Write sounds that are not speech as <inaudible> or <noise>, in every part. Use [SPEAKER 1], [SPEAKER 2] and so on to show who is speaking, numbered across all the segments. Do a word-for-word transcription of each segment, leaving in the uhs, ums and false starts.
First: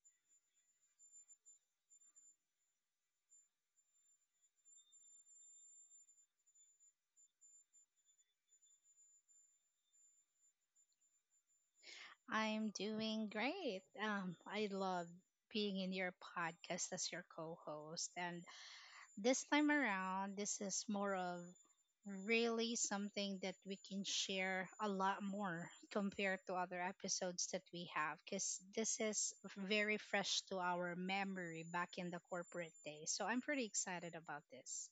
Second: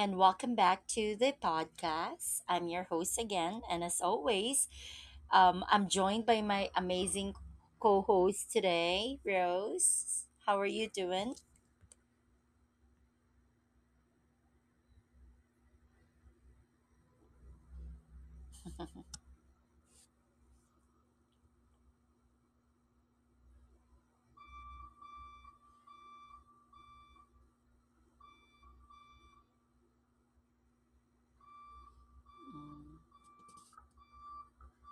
[SPEAKER 1] and welcome back to the podcast. I'm your host again, and as always, um, I'm joined by my amazing co host today, Rose. How are you doing?
[SPEAKER 2] I'm doing great. Um, I love being in your podcast as your co-host, and this time around, this is more of really something that we can share a lot more compared to other episodes that we have, because this is very fresh to our memory back in the corporate days. So I'm pretty excited about this.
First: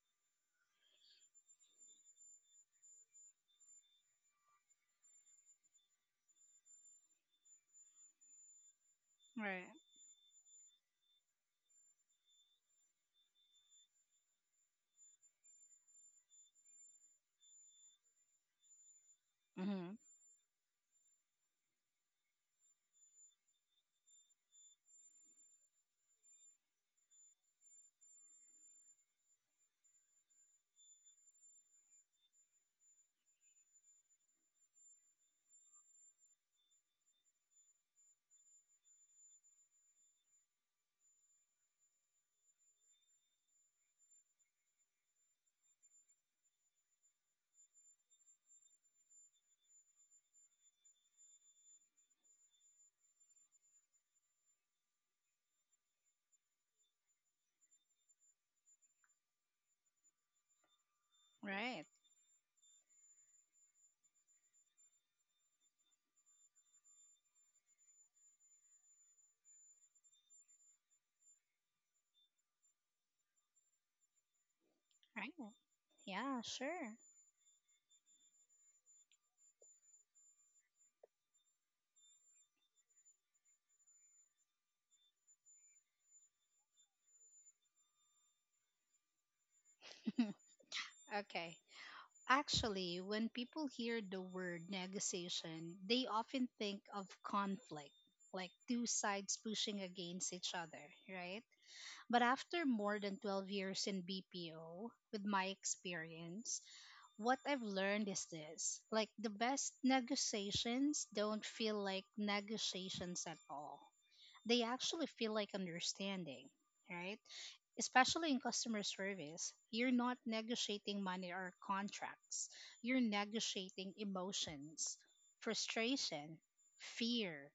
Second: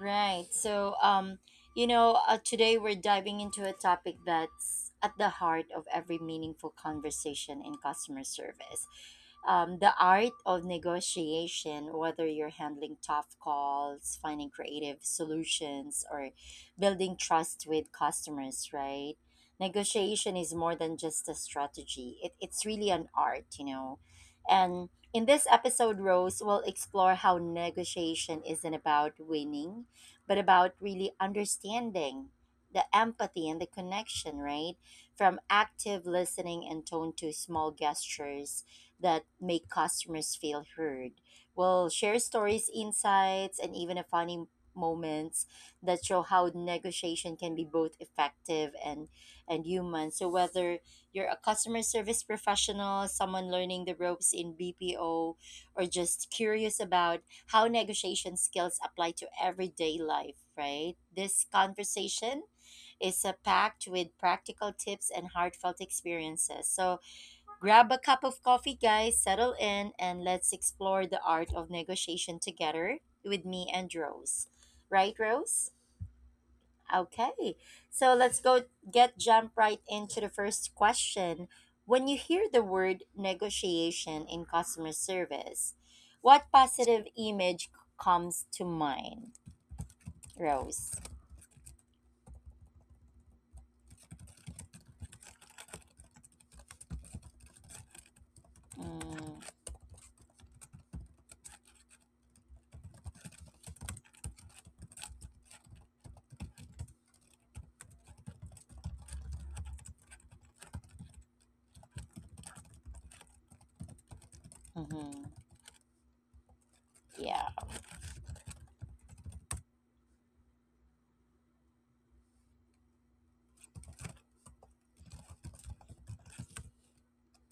[SPEAKER 1] Right. So, um, you know, uh, today we're diving into a topic that's at the heart of every meaningful conversation in customer service.
[SPEAKER 2] Right.
[SPEAKER 1] Um, the art of negotiation, whether you're handling tough calls, finding creative solutions, or building trust with customers, right?
[SPEAKER 2] Mm-hmm.
[SPEAKER 1] Negotiation is more than just a strategy, it, it's really an art, you know. And in this episode, Rose will explore how negotiation isn't about winning but about really understanding the empathy and the connection, right? From active listening and tone to small gestures that make customers feel heard. We'll share stories, insights, and even a funny moments that show how negotiation can be both effective and and human. So whether you're a customer service professional, someone learning the ropes in B P O, or just curious about how negotiation skills apply to everyday life, right? This
[SPEAKER 2] Right.
[SPEAKER 1] conversation is uh, packed with practical tips and heartfelt experiences. So grab a cup of coffee, guys, settle in, and let's explore the art of negotiation together with me and Rose. Right,
[SPEAKER 2] Right.
[SPEAKER 1] Rose?
[SPEAKER 2] Yeah. Sure.
[SPEAKER 1] Okay, so let's go get jump right into the first question. When you hear the word negotiation in customer service, what positive image c- comes to mind, Rose?
[SPEAKER 2] <laughs> Okay. Actually, when people hear the word negotiation, they often think of conflict, like two sides
[SPEAKER 1] Mm,
[SPEAKER 2] pushing against each other, right? But after more than twelve years in B P O, with my experience, what I've learned is this, like, the best negotiations don't feel like negotiations at all. They actually feel
[SPEAKER 1] mm-hmm.
[SPEAKER 2] like understanding, right?
[SPEAKER 1] Yeah,
[SPEAKER 2] Especially in customer service, you're not negotiating money or contracts, you're negotiating emotions, frustration, fear,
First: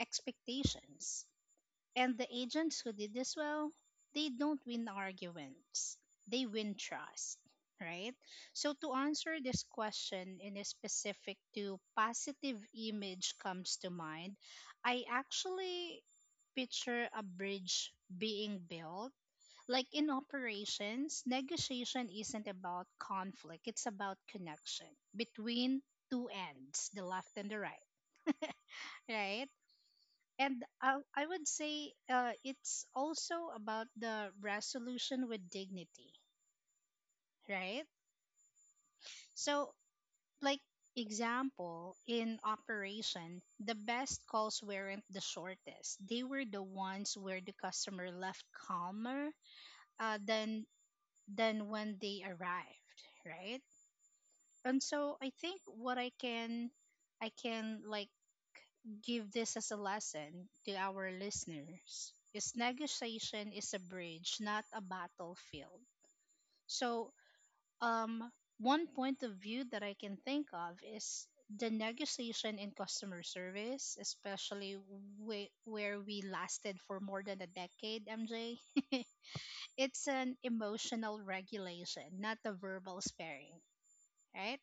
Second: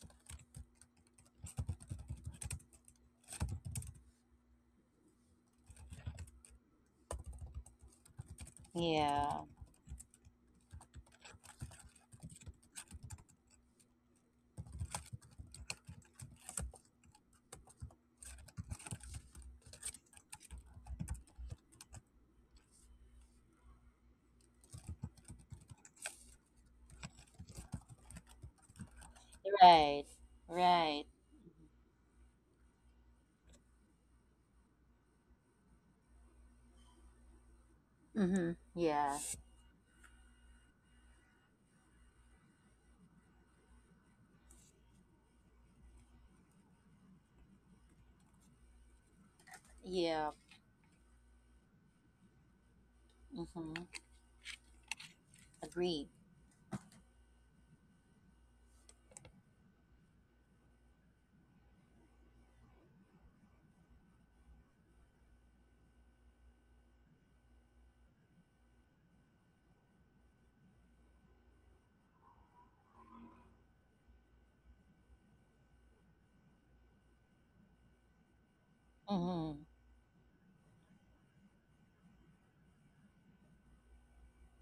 [SPEAKER 2] expectations. And the agents who did this well, they don't win arguments, they win trust, right? So, to
[SPEAKER 1] yeah,
[SPEAKER 2] answer this question in a specific to positive image comes to mind, I actually picture a bridge being built. Like in operations, negotiation isn't about conflict, it's about connection between two ends, the left and the right. <laughs> Right?
[SPEAKER 1] right,
[SPEAKER 2] And I,
[SPEAKER 1] right.
[SPEAKER 2] I would say uh, it's also about the resolution with dignity, right?
[SPEAKER 1] Mm-hmm. Yeah,
[SPEAKER 2] So, like, example, in operation, the best calls weren't the shortest. They were the ones where the customer left calmer uh,
[SPEAKER 1] yeah,
[SPEAKER 2] than, than when they arrived, right?
[SPEAKER 1] mm-hmm.
[SPEAKER 2] And so I think what
[SPEAKER 1] Agree.
[SPEAKER 2] I can, I can like give this as a lesson to our listeners is negotiation is a bridge, not a battlefield. So um one point of view that I can think of is the negotiation in customer service, especially whe- where we lasted for more than a decade, MJ. <laughs>
[SPEAKER 1] Mm-hmm.
[SPEAKER 2] It's an emotional regulation, not a verbal sparing, right?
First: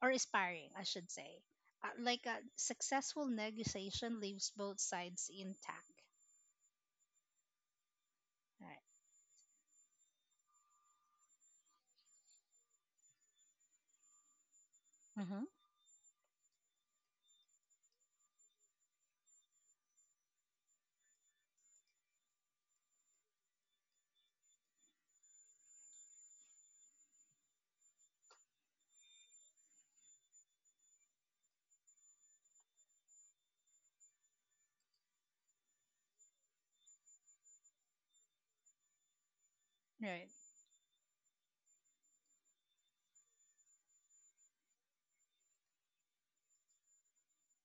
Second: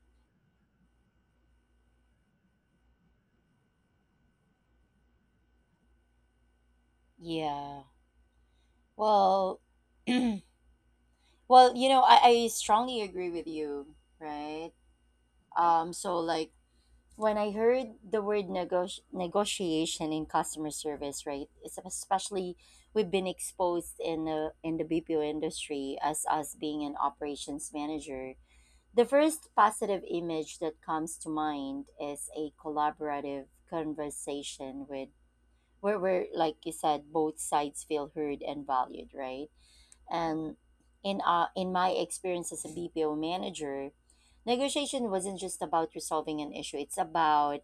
[SPEAKER 2] Or aspiring, I should say. Uh, like a successful negotiation leaves both sides intact.
[SPEAKER 1] Yeah.
[SPEAKER 2] Right.
[SPEAKER 1] Well, <clears throat> well, you know, I, I strongly agree with you, right?
[SPEAKER 2] Mm-hmm.
[SPEAKER 1] Um, so like when I heard the word negoti negotiation in customer service, right? It's especially we've been exposed in the in the B P O industry as us being an operations manager. The first positive image that comes to mind is a collaborative conversation with where where like you said both sides feel heard and valued, right?
[SPEAKER 2] Right.
[SPEAKER 1] And in uh, in my experience as a B P O manager, negotiation wasn't just about resolving an issue. It's about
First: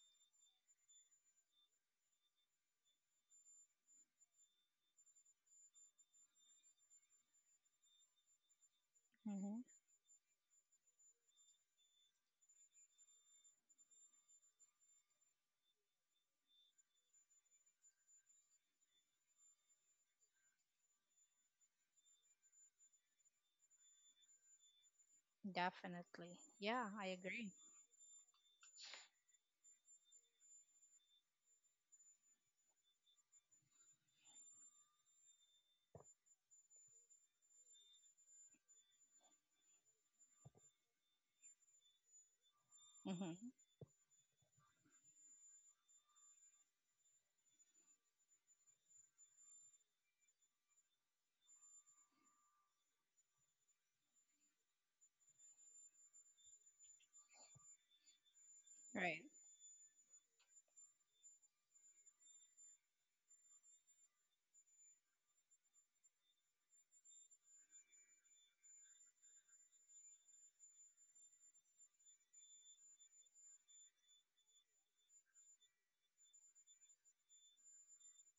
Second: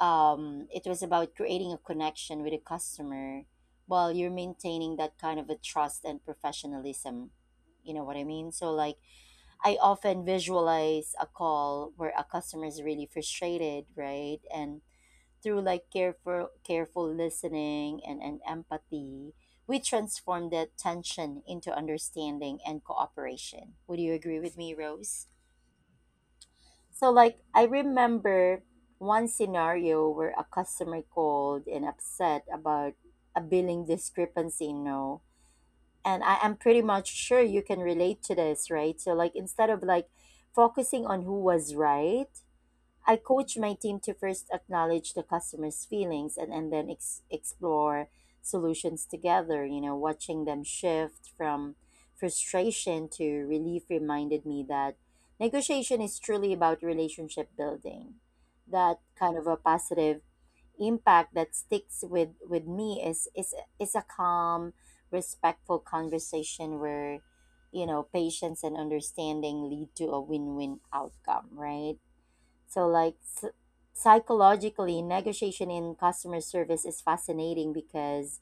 [SPEAKER 1] um, it was about creating a connection with a customer while you're maintaining that kind of a trust and professionalism. You know what I mean? So like
[SPEAKER 2] Mm-hmm.
[SPEAKER 1] I often visualize a call where a customer is really frustrated, right? And through like careful careful listening and, and empathy, we transform that tension into understanding and cooperation. Would you agree with me, Rose?
[SPEAKER 2] Definitely. Yeah, I
[SPEAKER 1] So like
[SPEAKER 2] agree.
[SPEAKER 1] I remember one scenario where a customer called and upset about a billing discrepancy, you know, and I am pretty much sure you can relate to this, right? So like instead of like focusing on who was right, I
[SPEAKER 2] Mm-hmm.
[SPEAKER 1] coach my team to first acknowledge the customer's feelings and, and then ex- explore solutions together. You know, watching them shift from frustration to relief reminded me that negotiation is truly about relationship building. That
[SPEAKER 2] Right.
[SPEAKER 1] kind of a positive impact that sticks with, with me is, is, is a calm, respectful conversation where, you know, patience and understanding lead to a win win outcome, right? So, like s Psychologically, negotiation in customer service is fascinating because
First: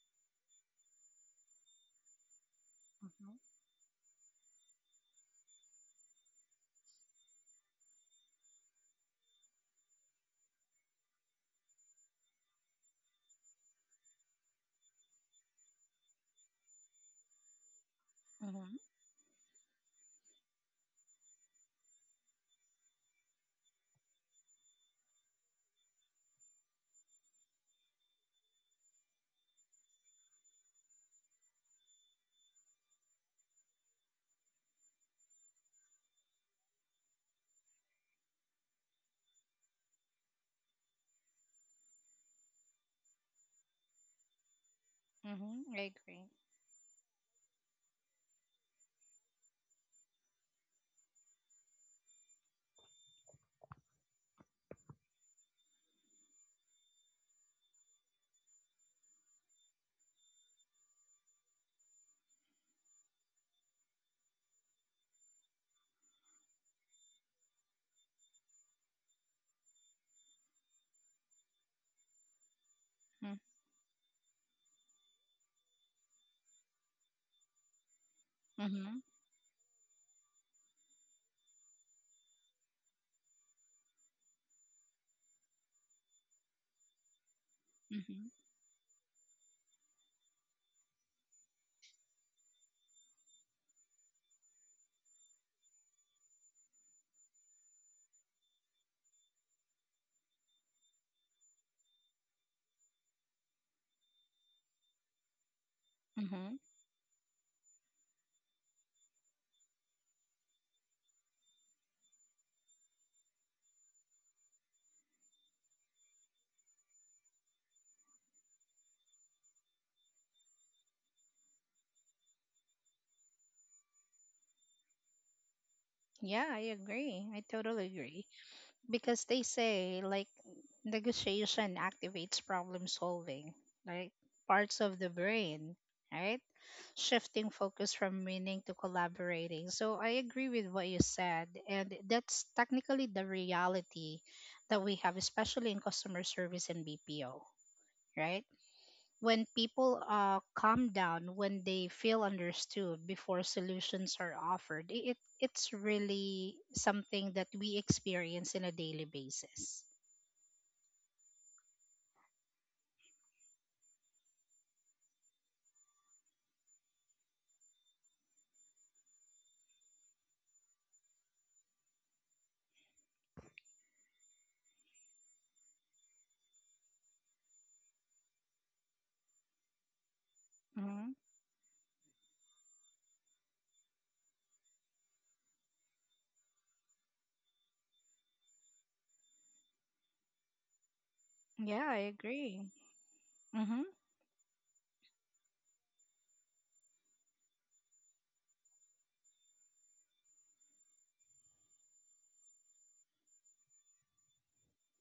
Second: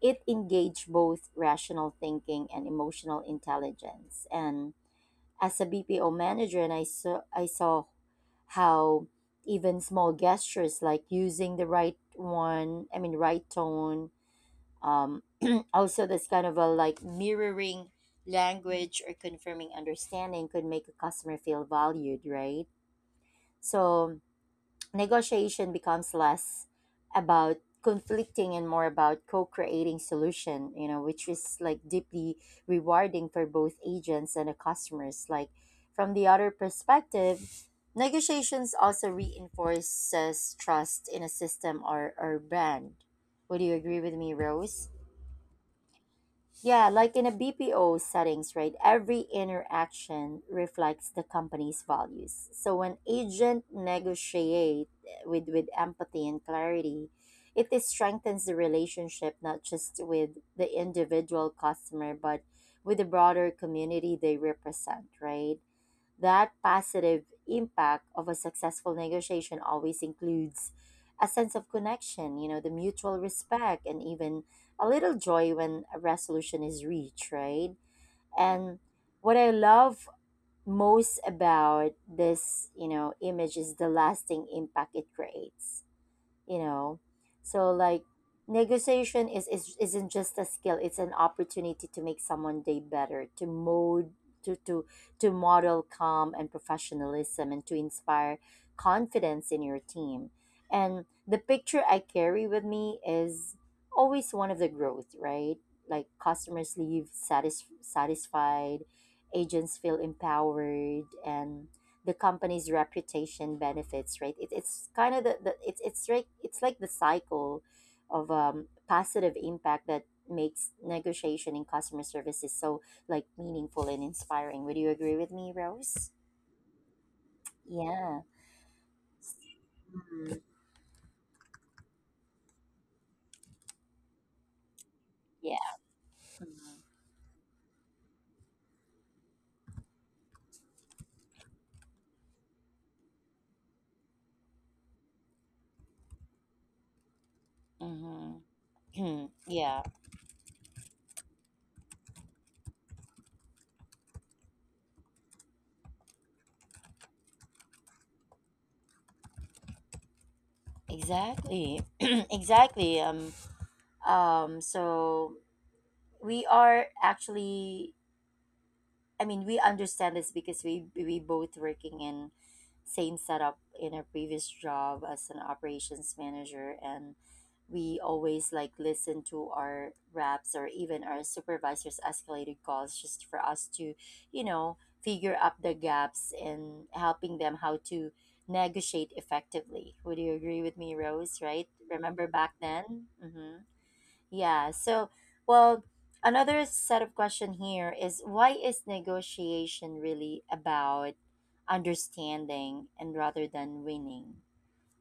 [SPEAKER 1] it engage both rational thinking and emotional
[SPEAKER 2] Mm-hmm.
[SPEAKER 1] intelligence. And as a B P O manager, and I saw I saw how even small gestures like using the right one, I mean, right tone, um, <clears throat> also this kind of a like mirroring language
[SPEAKER 2] Mm-hmm.
[SPEAKER 1] or confirming understanding could make a customer feel valued, right? So negotiation becomes less about conflicting and more about co-creating solution, you know, which is like deeply rewarding for both agents and the customers, like from the other perspective negotiations also reinforces trust in a system or, or brand. Would you agree with me, Rose?
[SPEAKER 2] Mm-hmm. I agree.
[SPEAKER 1] Yeah, like in a B P O settings, right? Every interaction reflects the company's values. So when agent negotiate with with empathy and clarity, it is strengthens the relationship not just with the individual customer but with the broader community they represent, right? That positive impact of a successful negotiation always includes a sense of connection, you know, the mutual
[SPEAKER 2] Mm-hmm.
[SPEAKER 1] respect, and even a little joy when a resolution is reached, right? And
[SPEAKER 2] Mm-hmm.
[SPEAKER 1] what I love most about this, you know, image is the lasting impact it creates, you know, so like
[SPEAKER 2] Mm-hmm.
[SPEAKER 1] negotiation is, is isn't just a skill, it's an opportunity to make someone day better, to mold to, to to model calm and professionalism and to inspire confidence in your team, and the picture I carry with me is always one of the growth, right? Like
[SPEAKER 2] Mm-hmm.
[SPEAKER 1] customers leave satis- satisfied, agents feel empowered, and the company's reputation benefits, right? It, it's kind of the, the it's it's like it's like the cycle of um, positive impact that makes negotiation in customer services so like meaningful and inspiring. Would you agree with me, Rose?
[SPEAKER 2] Yeah, I agree. I totally
[SPEAKER 1] Yeah.
[SPEAKER 2] agree. Because they say like
[SPEAKER 1] Mhm.
[SPEAKER 2] negotiation activates problem solving, right, parts of the brain,
[SPEAKER 1] Yeah.
[SPEAKER 2] right, shifting focus from winning to collaborating. So I agree with what you said, and that's technically the reality that we have, especially in customer service and BPO,
[SPEAKER 1] Mm-hmm.
[SPEAKER 2] right?
[SPEAKER 1] <clears throat>
[SPEAKER 2] When
[SPEAKER 1] Yeah,
[SPEAKER 2] people uh, calm down, when they feel understood before solutions are offered, i- it it's really something that we experience in a daily basis.
[SPEAKER 1] exactly. <clears throat> Exactly. Um, um, so we are actually, I mean, we understand this because we we both working in same setup in our previous job as an operations manager, and we always like listen to our reps or even
[SPEAKER 2] Hmm.
[SPEAKER 1] our supervisors' escalated calls just for us to, you know, figure up the gaps and helping them how to negotiate effectively. Would you agree with me, Rose? Right?
[SPEAKER 2] Yeah, I
[SPEAKER 1] Remember back
[SPEAKER 2] agree.
[SPEAKER 1] then? Mm-hmm.
[SPEAKER 2] Mm-hmm.
[SPEAKER 1] Yeah. So, well, another set of question here is why is negotiation really about understanding and rather than winning?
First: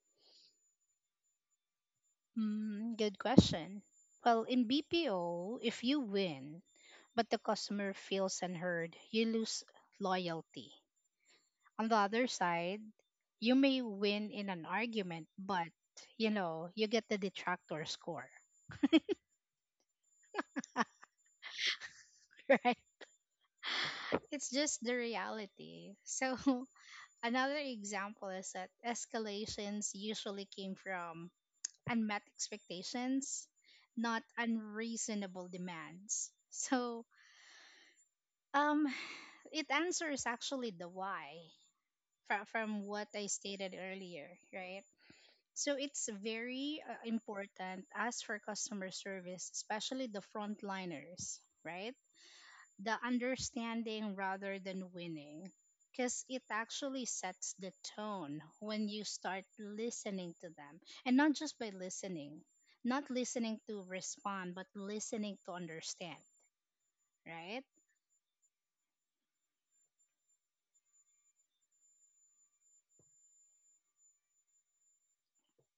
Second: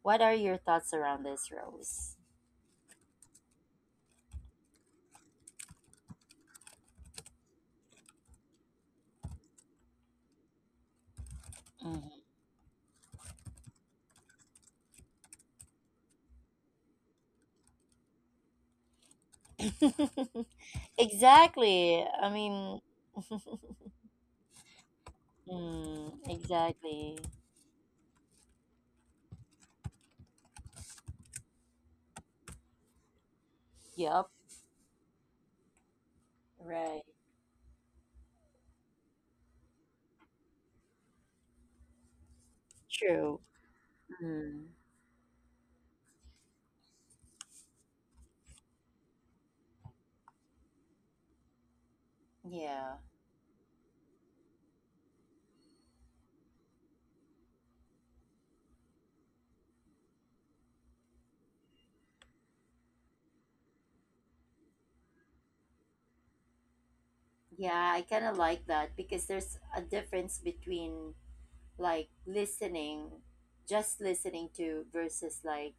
[SPEAKER 1] What are your thoughts around this, Rose?
[SPEAKER 2] Mm, good question. Well, in B P O, if you win, but the customer feels unheard, you lose loyalty. On the
[SPEAKER 1] Mhm.
[SPEAKER 2] other side, you may win in an argument, but, you know, you get the detractor score.
[SPEAKER 1] <laughs> Exactly. I
[SPEAKER 2] <laughs> Right?
[SPEAKER 1] mean,
[SPEAKER 2] It's just the reality.
[SPEAKER 1] mm,
[SPEAKER 2] So, <laughs>
[SPEAKER 1] exactly.
[SPEAKER 2] another example is that escalations usually came from unmet expectations, not
[SPEAKER 1] Yep.
[SPEAKER 2] unreasonable demands.
[SPEAKER 1] Right.
[SPEAKER 2] So, um, it answers actually the why from, from what I
[SPEAKER 1] True.
[SPEAKER 2] stated earlier,
[SPEAKER 1] Mm.
[SPEAKER 2] right? So it's very uh, important as for customer service, especially the frontliners, right? The
[SPEAKER 1] Yeah.
[SPEAKER 2] understanding rather than winning, because it actually sets the tone when you start listening to them, and not just by listening, not listening to respond, but listening to understand, right?
[SPEAKER 1] Yeah, I kind of like that because there's a difference between like listening, just listening to versus like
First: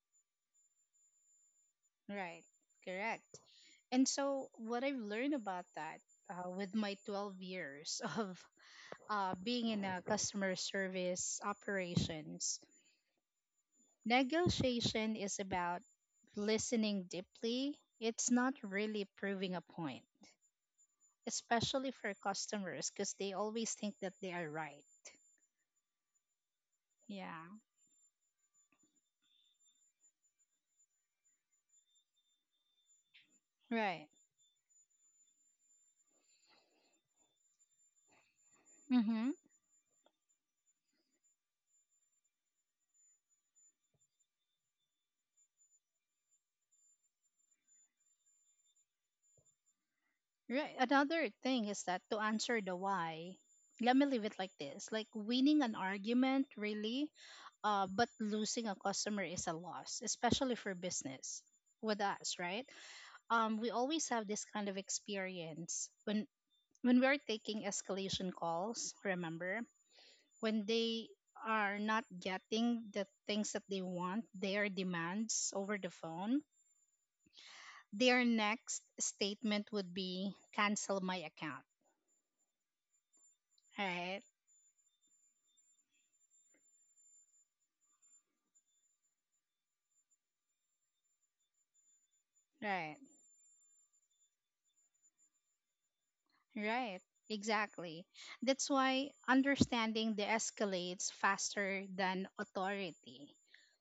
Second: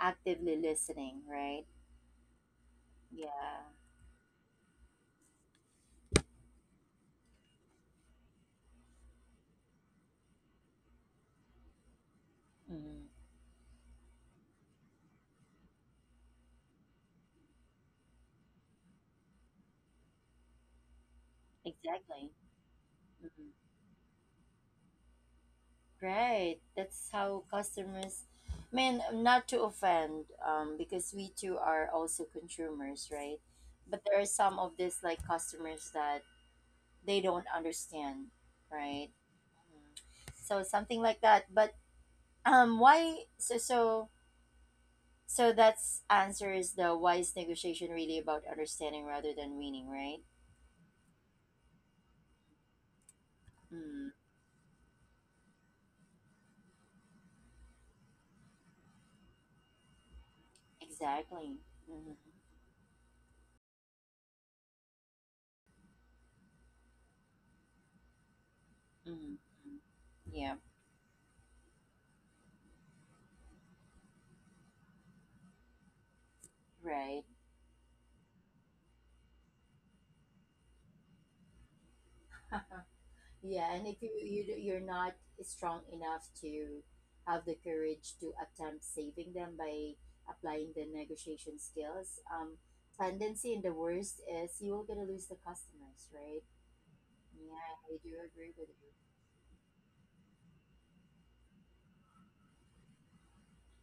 [SPEAKER 1] actively listening, right?
[SPEAKER 2] Right, correct.
[SPEAKER 1] Yeah.
[SPEAKER 2] And so, what I've learned about that uh, with my twelve years <laughs> of uh, being in a customer service operations,
[SPEAKER 1] Mm-hmm.
[SPEAKER 2] negotiation is about listening deeply. It's not really proving a point, especially for
[SPEAKER 1] Exactly.
[SPEAKER 2] customers because they
[SPEAKER 1] Mm-hmm.
[SPEAKER 2] always think that they are right.
[SPEAKER 1] Right. That's how
[SPEAKER 2] Yeah,
[SPEAKER 1] customers. I mean, not to offend, um, because we too are also consumers, right? But
[SPEAKER 2] right.
[SPEAKER 1] there are some of these like customers that they don't understand, right?
[SPEAKER 2] Mm-hmm.
[SPEAKER 1] Mhm. So something like that. But um, why? So so So that's answer is the why is negotiation really about understanding rather than winning, right?
[SPEAKER 2] Right. Another thing is that to answer the why, let me
[SPEAKER 1] Mm,
[SPEAKER 2] leave it like this, like winning an argument, really, uh, but losing a customer is a loss, especially for business
[SPEAKER 1] exactly.
[SPEAKER 2] with
[SPEAKER 1] Hmm.
[SPEAKER 2] us, right? Um, we always have this kind of experience when when we're taking escalation calls,
[SPEAKER 1] Hmm.
[SPEAKER 2] remember,
[SPEAKER 1] Yeah.
[SPEAKER 2] when they are not getting the things that they want, their demands over the phone,
[SPEAKER 1] Right.
[SPEAKER 2] their next statement would be cancel my account,
[SPEAKER 1] Yeah, and if you,
[SPEAKER 2] right.
[SPEAKER 1] you you're not strong enough to have the courage to attempt saving them by applying the negotiation skills, um,
[SPEAKER 2] Right.
[SPEAKER 1] tendency in the worst is you will gonna lose the customers, right?
[SPEAKER 2] Right,
[SPEAKER 1] Yeah, I
[SPEAKER 2] exactly.
[SPEAKER 1] do agree with
[SPEAKER 2] That's why understanding the escalates faster than authority.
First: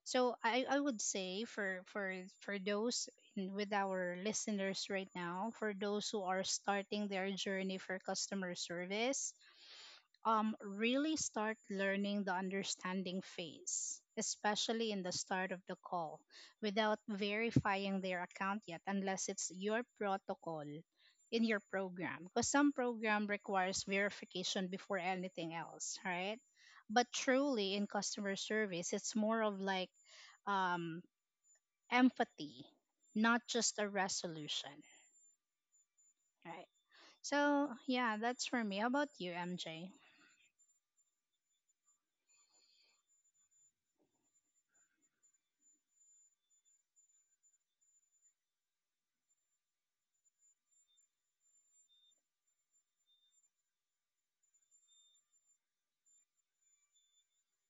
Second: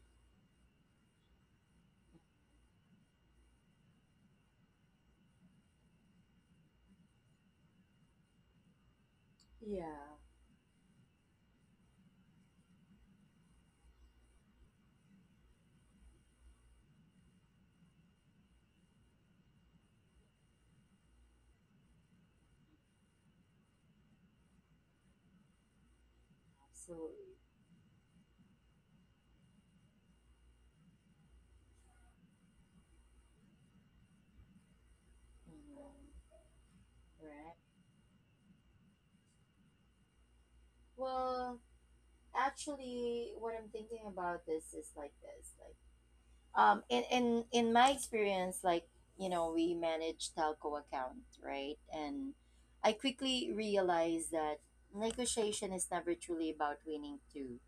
[SPEAKER 2] So I, I would say for for for those in- with our listeners right now, for those who are starting their journey for customer service,
[SPEAKER 1] you. Yeah,
[SPEAKER 2] um, really start learning the understanding phase, especially in the start of the call, without verifying their account yet, unless it's your protocol in your program. Because some program requires verification before anything else, right? But
[SPEAKER 1] absolutely.
[SPEAKER 2] truly, in customer service, it's more of like, um, empathy, not just a resolution,
[SPEAKER 1] Mhm.
[SPEAKER 2] right?
[SPEAKER 1] Right.
[SPEAKER 2] So, yeah, that's for me. How about you, M J?
[SPEAKER 1] Well, actually what I'm thinking about this is like this like um in in in my experience, like, you know, we manage telco account, right? And I quickly realized that negotiation is never truly about winning too,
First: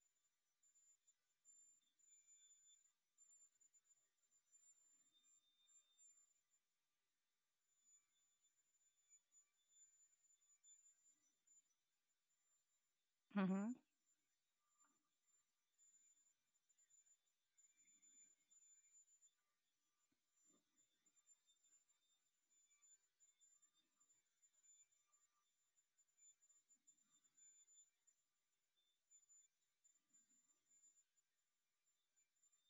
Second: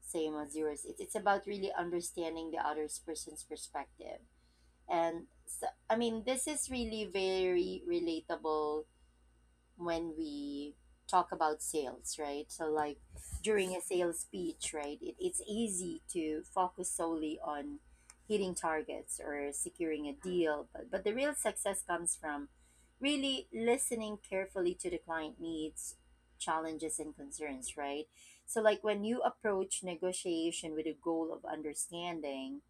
[SPEAKER 1] same as yours. it's, it's about really understanding the other person's perspective. And so, I mean, this is really very relatable when we talk about sales, right? So, like
[SPEAKER 2] Mm-hmm.
[SPEAKER 1] during a sales pitch, right, it, it's easy to focus solely on hitting targets or securing a deal, but, but the real success comes from really listening carefully to the client needs, challenges, and concerns, right? So, like when you approach negotiation with a goal of understanding,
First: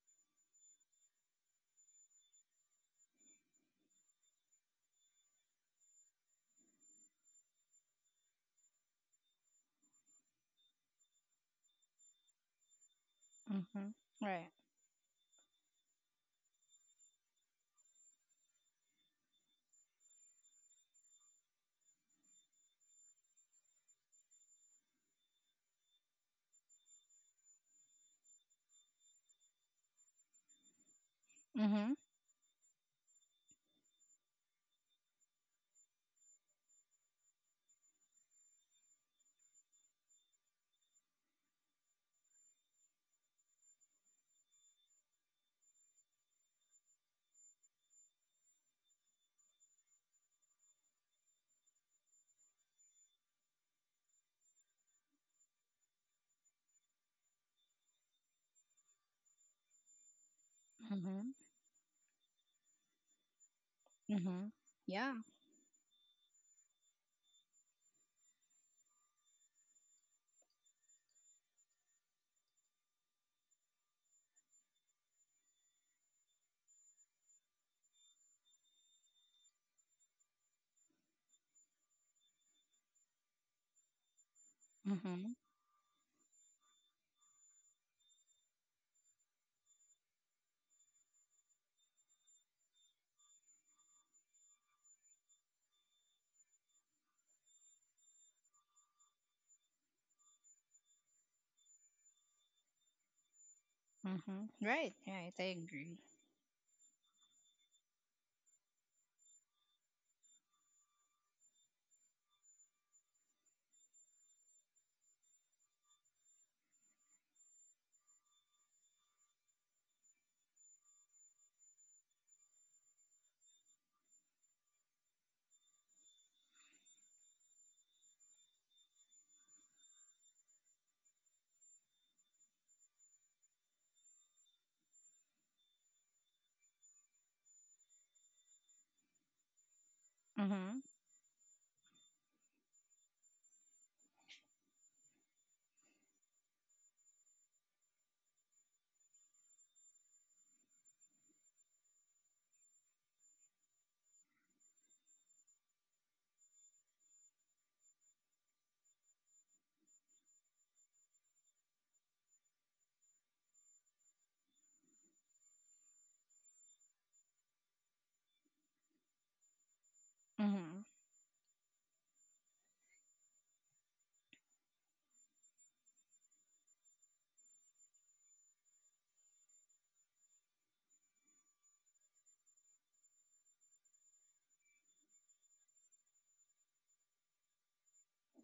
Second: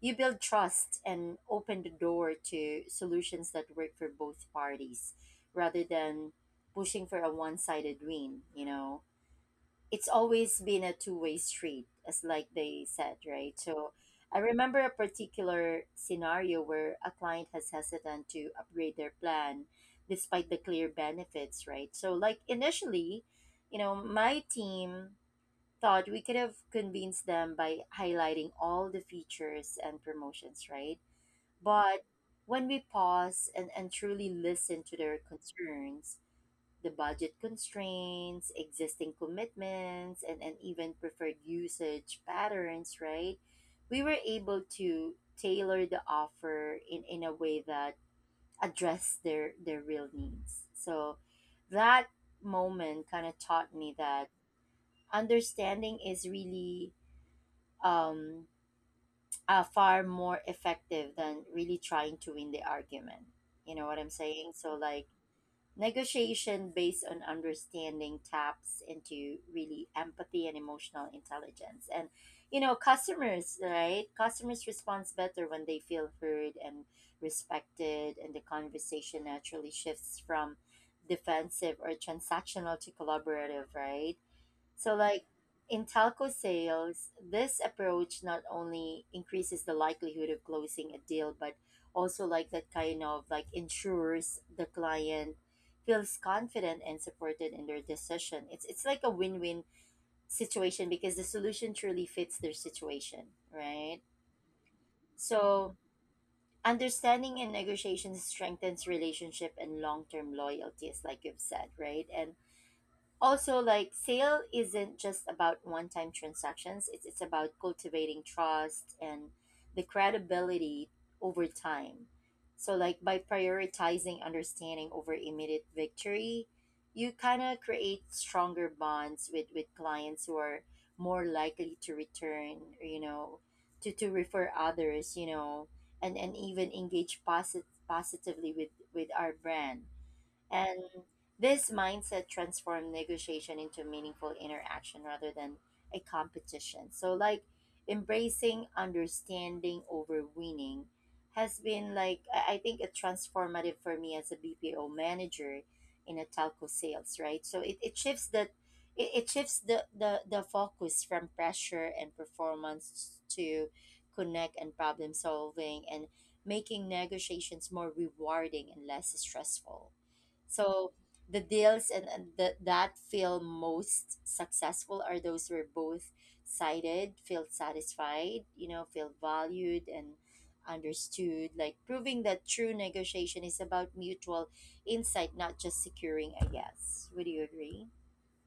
[SPEAKER 1] you build trust and open the door to solutions that work for both parties rather than pushing for a one sided win, you know. It's always been a two way street, as like they said, right?
[SPEAKER 2] Mm-hmm.
[SPEAKER 1] So I
[SPEAKER 2] Right.
[SPEAKER 1] remember a particular scenario where a client has hesitant to upgrade their plan despite the clear benefits, right? So like initially, you know, my team thought we could have convinced them by highlighting all the features and promotions, right?
[SPEAKER 2] Mm-hmm.
[SPEAKER 1] But when we pause and, and truly listen to their concerns, the budget constraints, existing commitments, and, and even preferred usage patterns, right? We were able to tailor the offer in, in a way that addressed their, their real needs. So that moment kind of taught me that understanding is really um, uh, far more effective
[SPEAKER 2] Mhm.
[SPEAKER 1] than really trying to win the argument. You know what I'm
[SPEAKER 2] Mhm.
[SPEAKER 1] saying? So, like,
[SPEAKER 2] Yeah.
[SPEAKER 1] negotiation based on understanding taps into really empathy and emotional intelligence. And, you know, customers, right? Customers respond better when they feel heard and respected, and the conversation naturally shifts from defensive or transactional to collaborative, right? So, like
[SPEAKER 2] Mhm.
[SPEAKER 1] in telco sales, this approach not only increases the likelihood of closing a deal, but also like that kind of like ensures the client feels confident and supported in their decision. It's it's like a win-win situation because the solution truly fits their situation, right?
[SPEAKER 2] Mhm. Right. Right. I
[SPEAKER 1] So
[SPEAKER 2] agree.
[SPEAKER 1] understanding and negotiation strengthens relationship and long-term loyalty, as like you've said, right? And also, like sale isn't just about one-time transactions. It's it's about cultivating trust and the credibility over time. So like by prioritizing understanding over immediate victory, you kind of create stronger bonds with with clients who are more likely to return, you know, to to refer others, you know, and and even engage posit- positively with with our brand, and
[SPEAKER 2] Mhm.
[SPEAKER 1] this mindset transformed negotiation into meaningful interaction rather than a competition. So, like, embracing understanding over winning has been like, I I think, a transformative for me as a B P O manager in a telco sales, right? So, it, it shifts that. It, it shifts the, the, the focus from pressure and performance to connect and problem solving and making negotiations more rewarding and less stressful.
[SPEAKER 2] Mhm.
[SPEAKER 1] So the deals and, and the, that feel most successful are those where both sided feel satisfied, you know, feel valued and understood, like proving that true negotiation is about mutual insight, not just securing a yes. Would you agree?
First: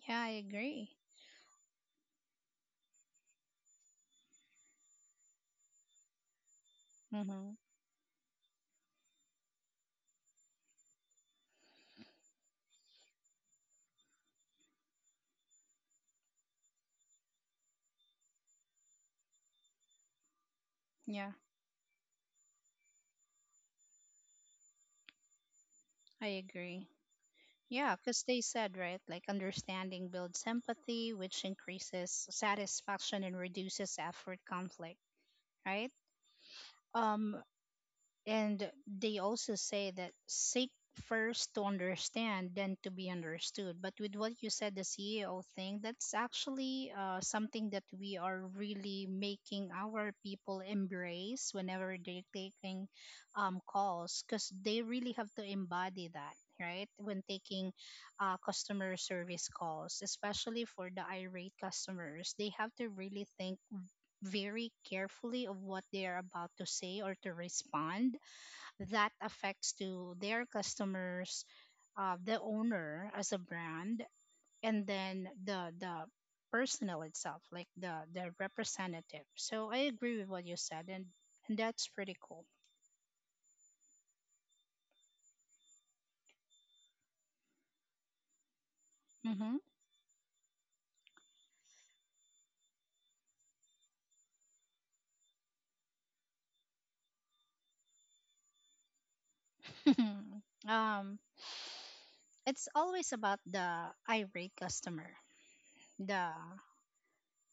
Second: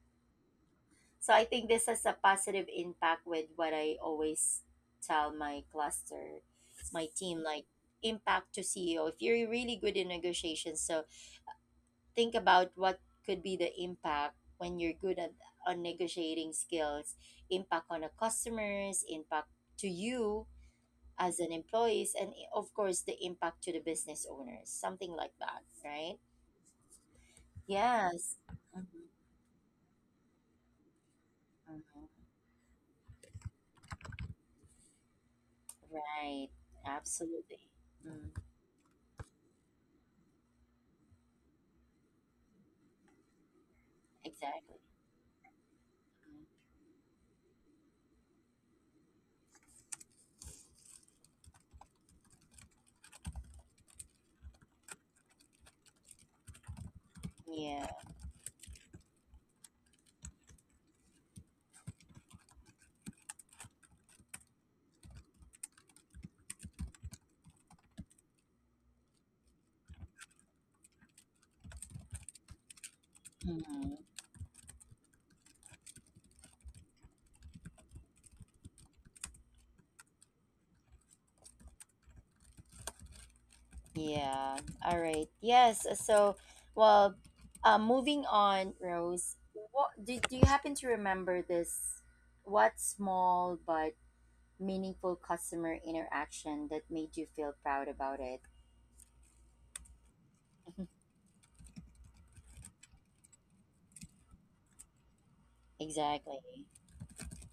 [SPEAKER 2] Yeah, I agree.
[SPEAKER 1] So I think this has a positive impact with what I always tell my cluster, my team,
[SPEAKER 2] Mhm.
[SPEAKER 1] like impact to C E O. If you're really good in negotiations, so think about what could be the impact when you're good at on negotiating skills, impact on the customers, impact to you
[SPEAKER 2] Yeah,
[SPEAKER 1] as an employees and i- of course the impact to the business owners, something like that, right?
[SPEAKER 2] I agree. Yeah, because
[SPEAKER 1] Yes.
[SPEAKER 2] they said,
[SPEAKER 1] Mhm,
[SPEAKER 2] right, like understanding builds empathy, which
[SPEAKER 1] mhm.
[SPEAKER 2] increases satisfaction and reduces effort conflict. Right.
[SPEAKER 1] Right,
[SPEAKER 2] Um.
[SPEAKER 1] absolutely. Mm,
[SPEAKER 2] And they also say that seek first to understand, then to be understood. But with what you said,
[SPEAKER 1] exactly.
[SPEAKER 2] the C E O thing, that's
[SPEAKER 1] Mhm.
[SPEAKER 2] actually uh, something that we are really making our people embrace whenever they're taking um, calls, because they really have to embody that. Right, when taking
[SPEAKER 1] Yeah.
[SPEAKER 2] uh, customer service calls, especially for the irate customers, they have to really think very carefully of what they are about to say or to respond that affects to their customers, uh, the owner as a
[SPEAKER 1] Mm-hmm.
[SPEAKER 2] brand, and then the the personnel itself, like the the representative. So I agree with what you said, and, and that's pretty cool.
[SPEAKER 1] Yeah. All right. Yes. uh, So, well, uh, moving on, Rose.
[SPEAKER 2] Hmm.
[SPEAKER 1] What do, do you happen to remember this? What small but meaningful customer interaction that made you feel proud about it?
[SPEAKER 2] <laughs>
[SPEAKER 1] <laughs>
[SPEAKER 2] Um, it's always about the irate customer, the
[SPEAKER 1] Exactly.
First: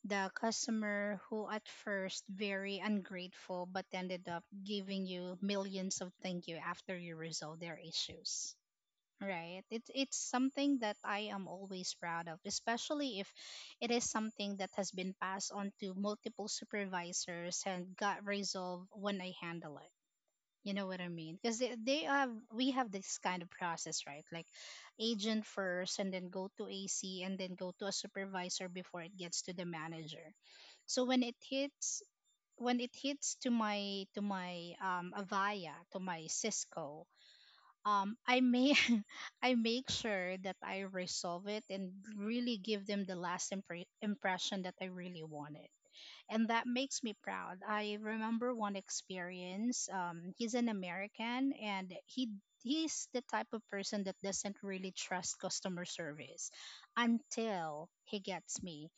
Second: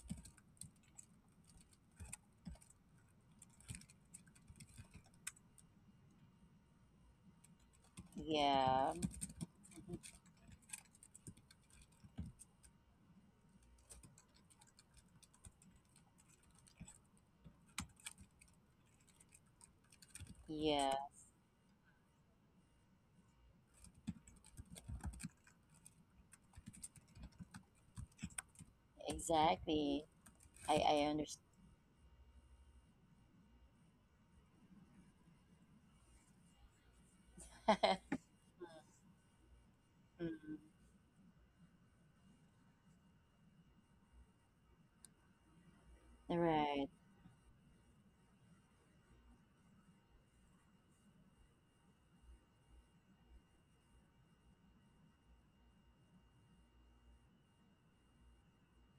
[SPEAKER 2] the customer who at first very ungrateful but ended up giving you millions of thank you after you resolve their issues.
[SPEAKER 1] Yeah.
[SPEAKER 2] Right. It's it's something that I am always proud of, especially if it is something that has been passed on to multiple supervisors and got resolved when I handle it. You know
[SPEAKER 1] Yeah.
[SPEAKER 2] what I mean? Because they, they have we have this kind of process, right? Like agent first and then go to A C and then go to a supervisor before it gets to the
[SPEAKER 1] Exactly.
[SPEAKER 2] manager.
[SPEAKER 1] I
[SPEAKER 2] So when
[SPEAKER 1] I
[SPEAKER 2] it hits when it hits to my to my um Avaya, to my Cisco, um,
[SPEAKER 1] understand.
[SPEAKER 2] I may <laughs> I make
[SPEAKER 1] <laughs> Mhm.
[SPEAKER 2] sure that I resolve it and really give them the last impre- impression that I really wanted, and that
[SPEAKER 1] Right.
[SPEAKER 2] makes me proud. I remember one experience. Um, he's an American, and he he's the type of person that doesn't really trust customer service until he gets me.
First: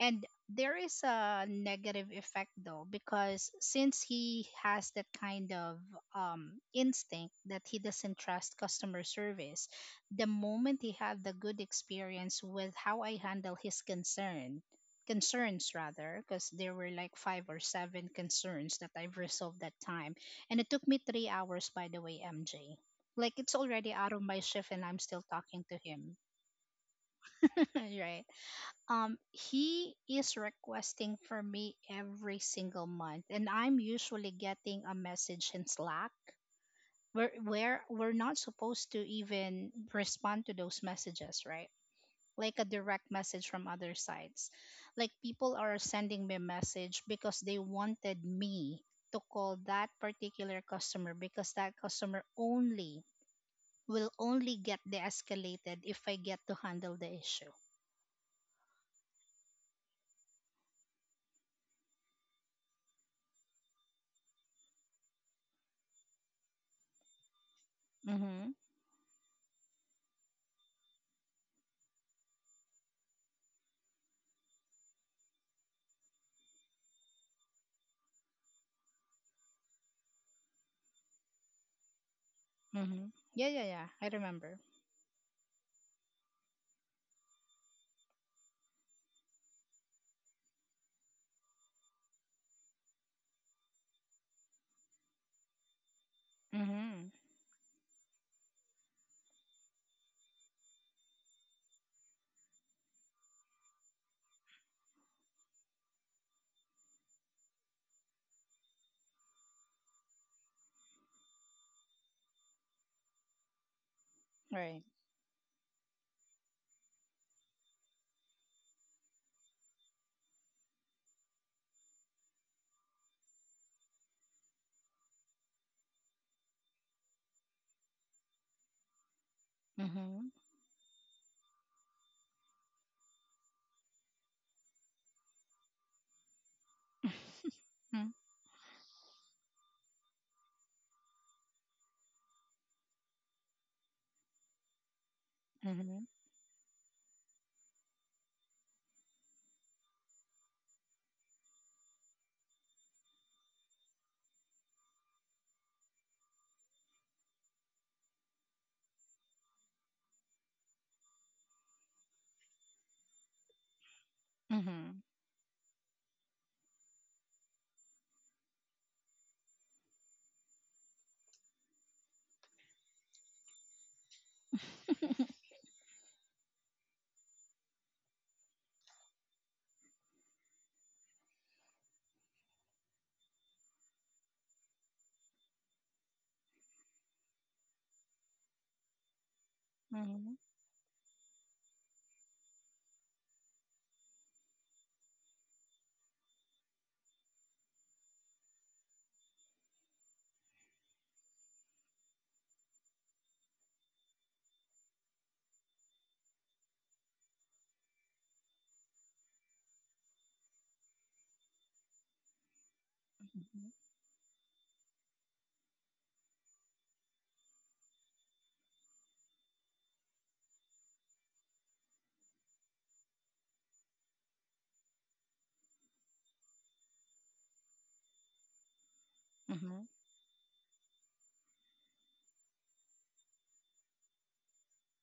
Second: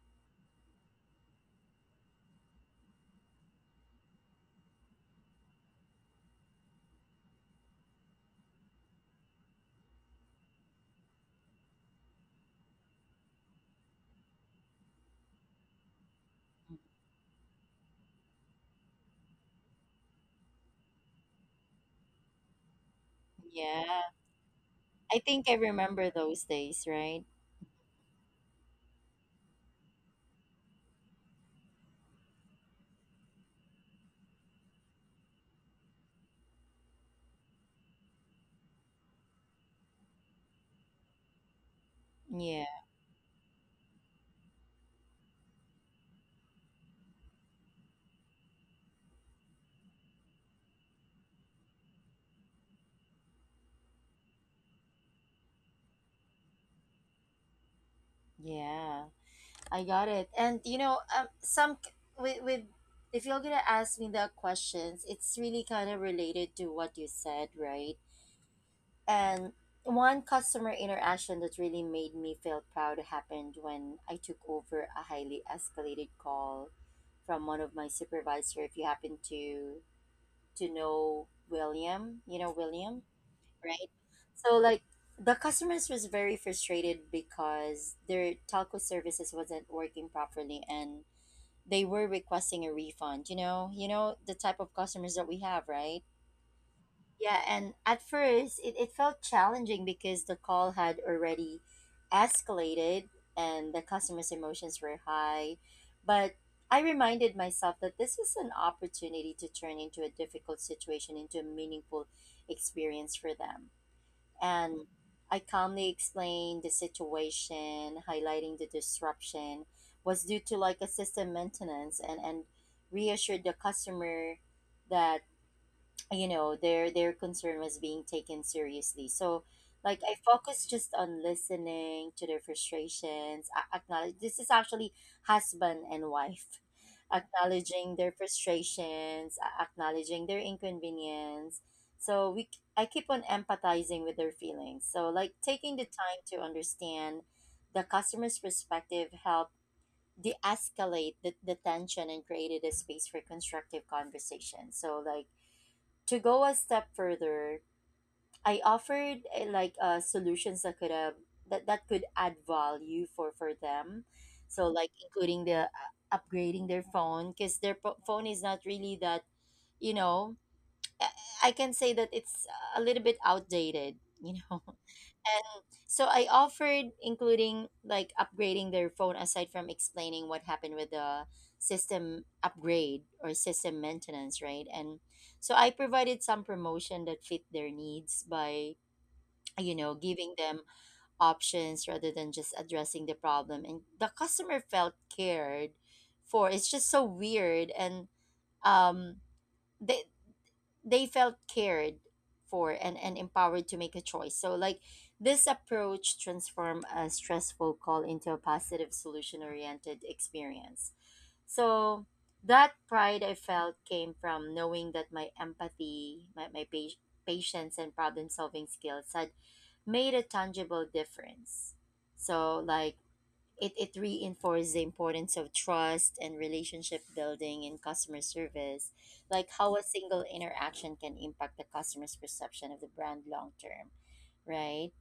[SPEAKER 2] And there is a negative effect though, because since he has that kind of um, instinct that he doesn't trust customer service, the moment he had the good experience with how I handle his concern, concerns rather, because there were like five or seven concerns that I've resolved that time. And it took me three hours, by the way, M J. Like it's already
[SPEAKER 1] Yeah.
[SPEAKER 2] out of my shift and I'm
[SPEAKER 1] I
[SPEAKER 2] still
[SPEAKER 1] think I
[SPEAKER 2] talking to
[SPEAKER 1] remember
[SPEAKER 2] him.
[SPEAKER 1] those days. Right.
[SPEAKER 2] <laughs> Right? Um, he is requesting for me every single month, and I'm usually getting a message in Slack where where we're not supposed to even respond to those messages, right? Like a
[SPEAKER 1] Yeah.
[SPEAKER 2] direct message from other sites. Like people are sending me a message because they wanted me to call that particular customer because that customer only will only get de-escalated if I get to handle the issue.
[SPEAKER 1] Yeah. I got it. And you know, um, some c- with with if you're gonna ask me the questions, it's really kind of related to what you said, right?
[SPEAKER 2] Mm-hmm.
[SPEAKER 1] And one customer interaction that really made me feel proud happened when I took over a highly escalated call from one of my supervisor. If you happen to to know William, you know William,
[SPEAKER 2] Mm-hmm. Yeah, yeah, yeah.
[SPEAKER 1] right?
[SPEAKER 2] I remember.
[SPEAKER 1] So like the customers was very frustrated because their telco services wasn't working properly and they were requesting a refund, you know, you know the type of customers that we have, right?
[SPEAKER 2] Mm-hmm.
[SPEAKER 1] Yeah. And at first it, it felt challenging because the call had already escalated and the customer's emotions were high, but I reminded myself that this is an opportunity to turn into a difficult situation into a meaningful experience for them.
[SPEAKER 2] Right.
[SPEAKER 1] And I calmly explained the situation, highlighting the disruption was due to like a system maintenance, and, and reassured the customer that, you know, their their concern was being taken seriously. So like I
[SPEAKER 2] Mm-hmm.
[SPEAKER 1] focused just on listening to their frustrations, a- acknowledge, this is actually husband and wife, acknowledging
[SPEAKER 2] <laughs>
[SPEAKER 1] their frustrations, a- acknowledging their inconvenience. So we c- I keep on empathizing with their feelings. So like taking the
[SPEAKER 2] Mm-hmm.
[SPEAKER 1] time to understand the customer's perspective helped de-escalate the, the tension and created a space for constructive conversation. So like to go a step further, I offered eh, like uh, solutions that could uh, that that could add value for for them.
[SPEAKER 2] Mm-hmm.
[SPEAKER 1] So
[SPEAKER 2] Mm-hmm.
[SPEAKER 1] like including the uh, upgrading their phone, because their po- phone is not really that, you know, I I can say that it's a little bit outdated. You know, <laughs> and so I offered including like upgrading their phone aside from explaining what happened with the system upgrade or system maintenance, right? And so I provided some promotion that fit their needs by, you know, giving them options rather than just addressing the problem. And the customer felt cared for. It's just so weird. And um they they felt cared for, and, and empowered to make a choice. So like this approach transform a stressful call into a positive solution oriented experience. So that pride I felt came from knowing that my empathy, my, my pa- patience and problem solving skills had made a tangible difference. So like it, it reinforces the importance of trust and relationship building in customer service, like how
[SPEAKER 2] Mm-hmm.
[SPEAKER 1] a single interaction can impact the customer's perception of the brand long term, right?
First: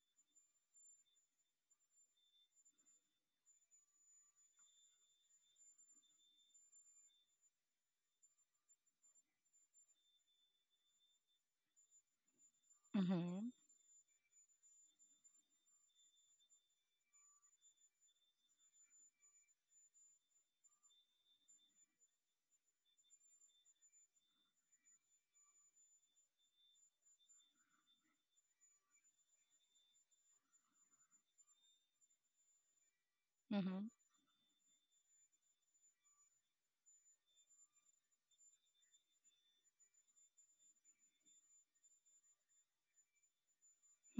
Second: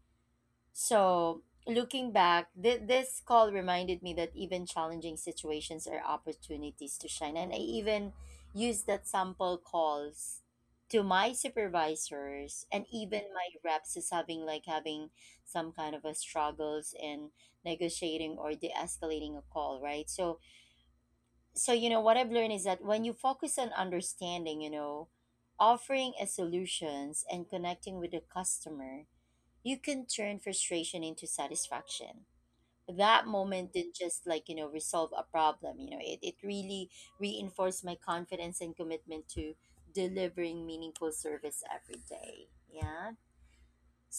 [SPEAKER 1] So, looking back, th- this call reminded me that even challenging situations are opportunities to shine. And I even used that sample calls to my supervisors and even my
[SPEAKER 2] Mm-hmm.
[SPEAKER 1] reps as having like having some kind of a struggles in negotiating or de-escalating a call, right? So so you know what I've learned is that when you focus on understanding, you know, offering a solutions and connecting with the customer, you can turn frustration into satisfaction. That moment
[SPEAKER 2] Mm-hmm.
[SPEAKER 1] didn't just, like, you know, resolve a problem. You know, it, it really reinforced my confidence and commitment to delivering meaningful service every day. Yeah.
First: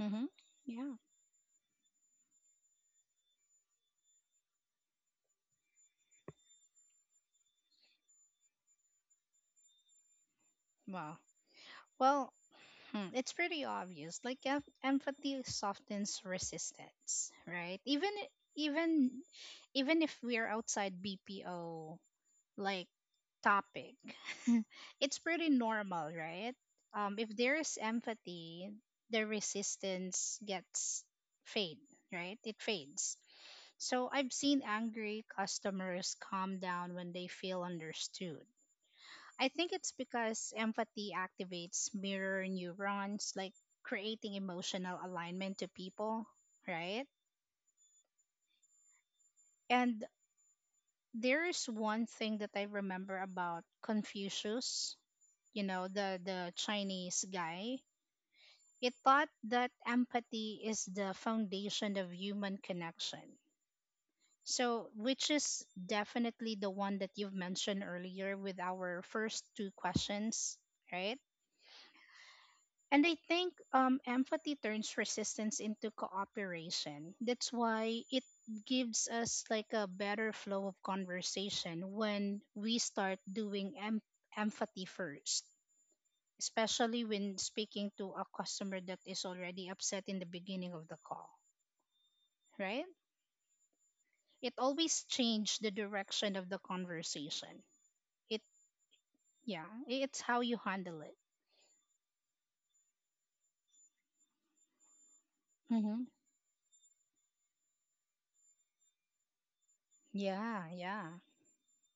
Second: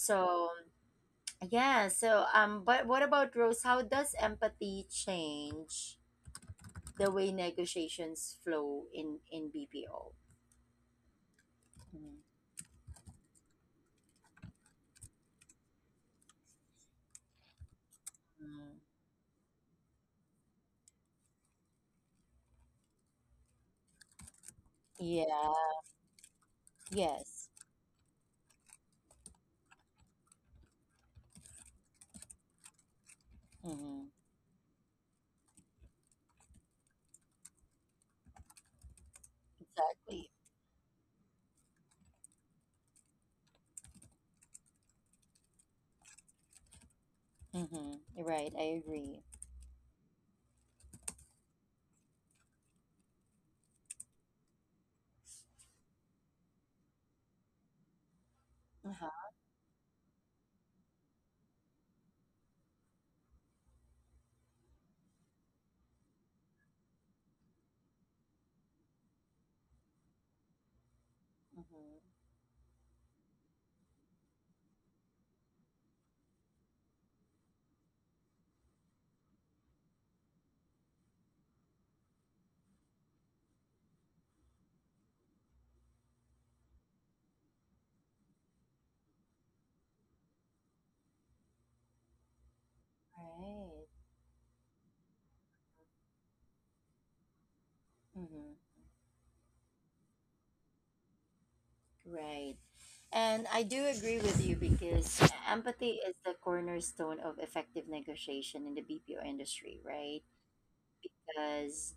[SPEAKER 2] Mm-hmm. Yeah.
[SPEAKER 1] yeah. So um but what about Rose, how does empathy change the way negotiations flow in in BPO?
[SPEAKER 2] Wow. Well, hmm, it's pretty obvious. Like em- empathy softens resistance, right? Even i-
[SPEAKER 1] Mhm.
[SPEAKER 2] even even if we're outside B P O like topic. <laughs> It's pretty
[SPEAKER 1] Yeah,
[SPEAKER 2] normal, right? Um, if
[SPEAKER 1] yes.
[SPEAKER 2] there is empathy, the resistance gets fade, right? It fades.
[SPEAKER 1] Hmm,
[SPEAKER 2] So I've seen angry customers calm down when they feel understood. I think it's
[SPEAKER 1] exactly.
[SPEAKER 2] because empathy activates mirror neurons, like creating emotional alignment to people, right?
[SPEAKER 1] Hmm, right, I agree.
[SPEAKER 2] And there is one thing that I remember about Confucius, you know, the, the Chinese guy, it thought that empathy is the foundation of human connection. So, which is definitely the one that you've mentioned earlier with our first two questions, right?
[SPEAKER 1] Mhm.
[SPEAKER 2] And I think um, empathy turns resistance into cooperation. That's why it gives us like a better flow of conversation when we start doing em- empathy first, especially when speaking to a customer that is already upset in the beginning of the call, right?
[SPEAKER 1] Right.
[SPEAKER 2] It always changes the direction of the conversation. It,
[SPEAKER 1] Mhm.
[SPEAKER 2] yeah, it's how you handle it.
[SPEAKER 1] Right. And I do agree with you, because empathy
[SPEAKER 2] Mm-hmm.
[SPEAKER 1] is the cornerstone of effective negotiation in the B P O industry, right?
[SPEAKER 2] Yeah, yeah.
[SPEAKER 1] Because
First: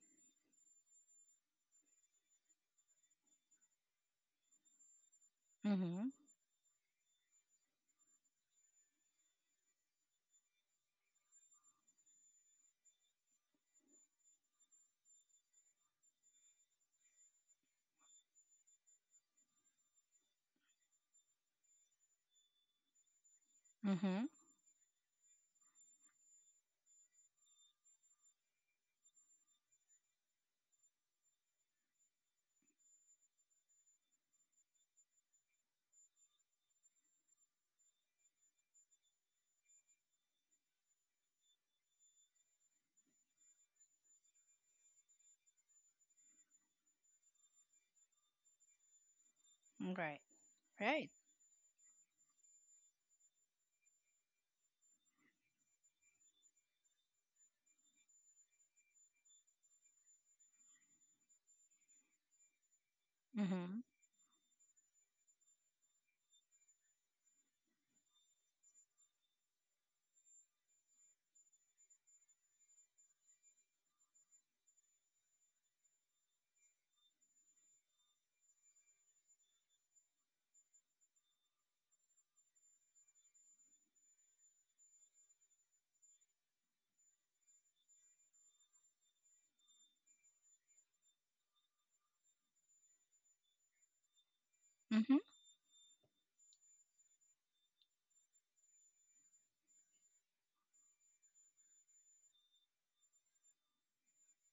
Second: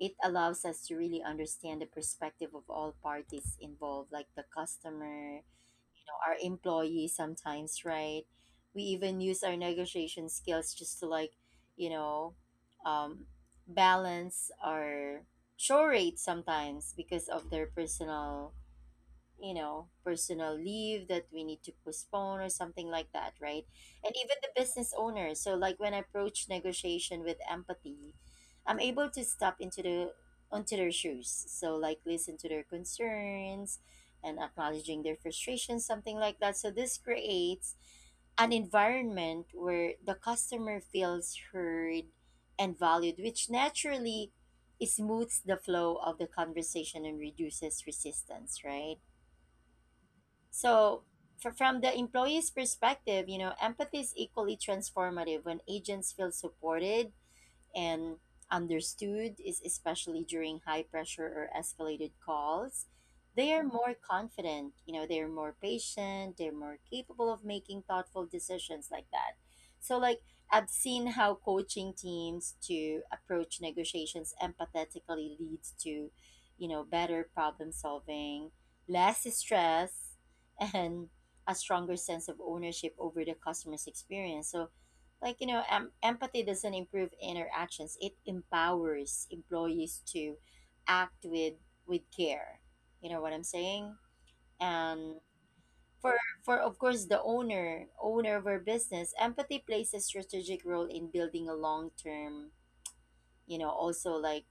[SPEAKER 1] it allows us to really understand the perspective of all parties involved, like the customer, you
[SPEAKER 2] Mm-hmm.
[SPEAKER 1] know, our employee sometimes, right? We even use our negotiation skills just to like, you know, um, balance our show rate sometimes because of their personal, you know, personal leave that we need to postpone or something like that, right? And
[SPEAKER 2] Mm-hmm.
[SPEAKER 1] even the business owners. So, like when I approach negotiation with empathy, I'm able to step into the onto their shoes. So, like listen to their concerns and acknowledging their frustrations, something like that. So, this creates an environment where the customer feels heard and valued, which naturally smooths the flow of the conversation and reduces resistance, right?
[SPEAKER 2] Right,
[SPEAKER 1] So,
[SPEAKER 2] right.
[SPEAKER 1] for, from the employee's perspective, you know, empathy is equally transformative. When agents feel supported and understood is especially during high pressure or escalated calls, they are
[SPEAKER 2] Mm-hmm.
[SPEAKER 1] more confident, you know, they're more patient, they're more capable of making thoughtful decisions, like that. So like I've seen how coaching teams to approach negotiations empathetically leads to, you know, better problem solving, less stress, <laughs> and a stronger sense of ownership over the customer's experience. So like, you know, em- empathy doesn't improve interactions, it empowers employees to act with with care, you know what I'm saying.
[SPEAKER 2] Mm-hmm.
[SPEAKER 1] And for for of course the owner owner of our business, empathy plays a strategic role in building a long term, you know, also like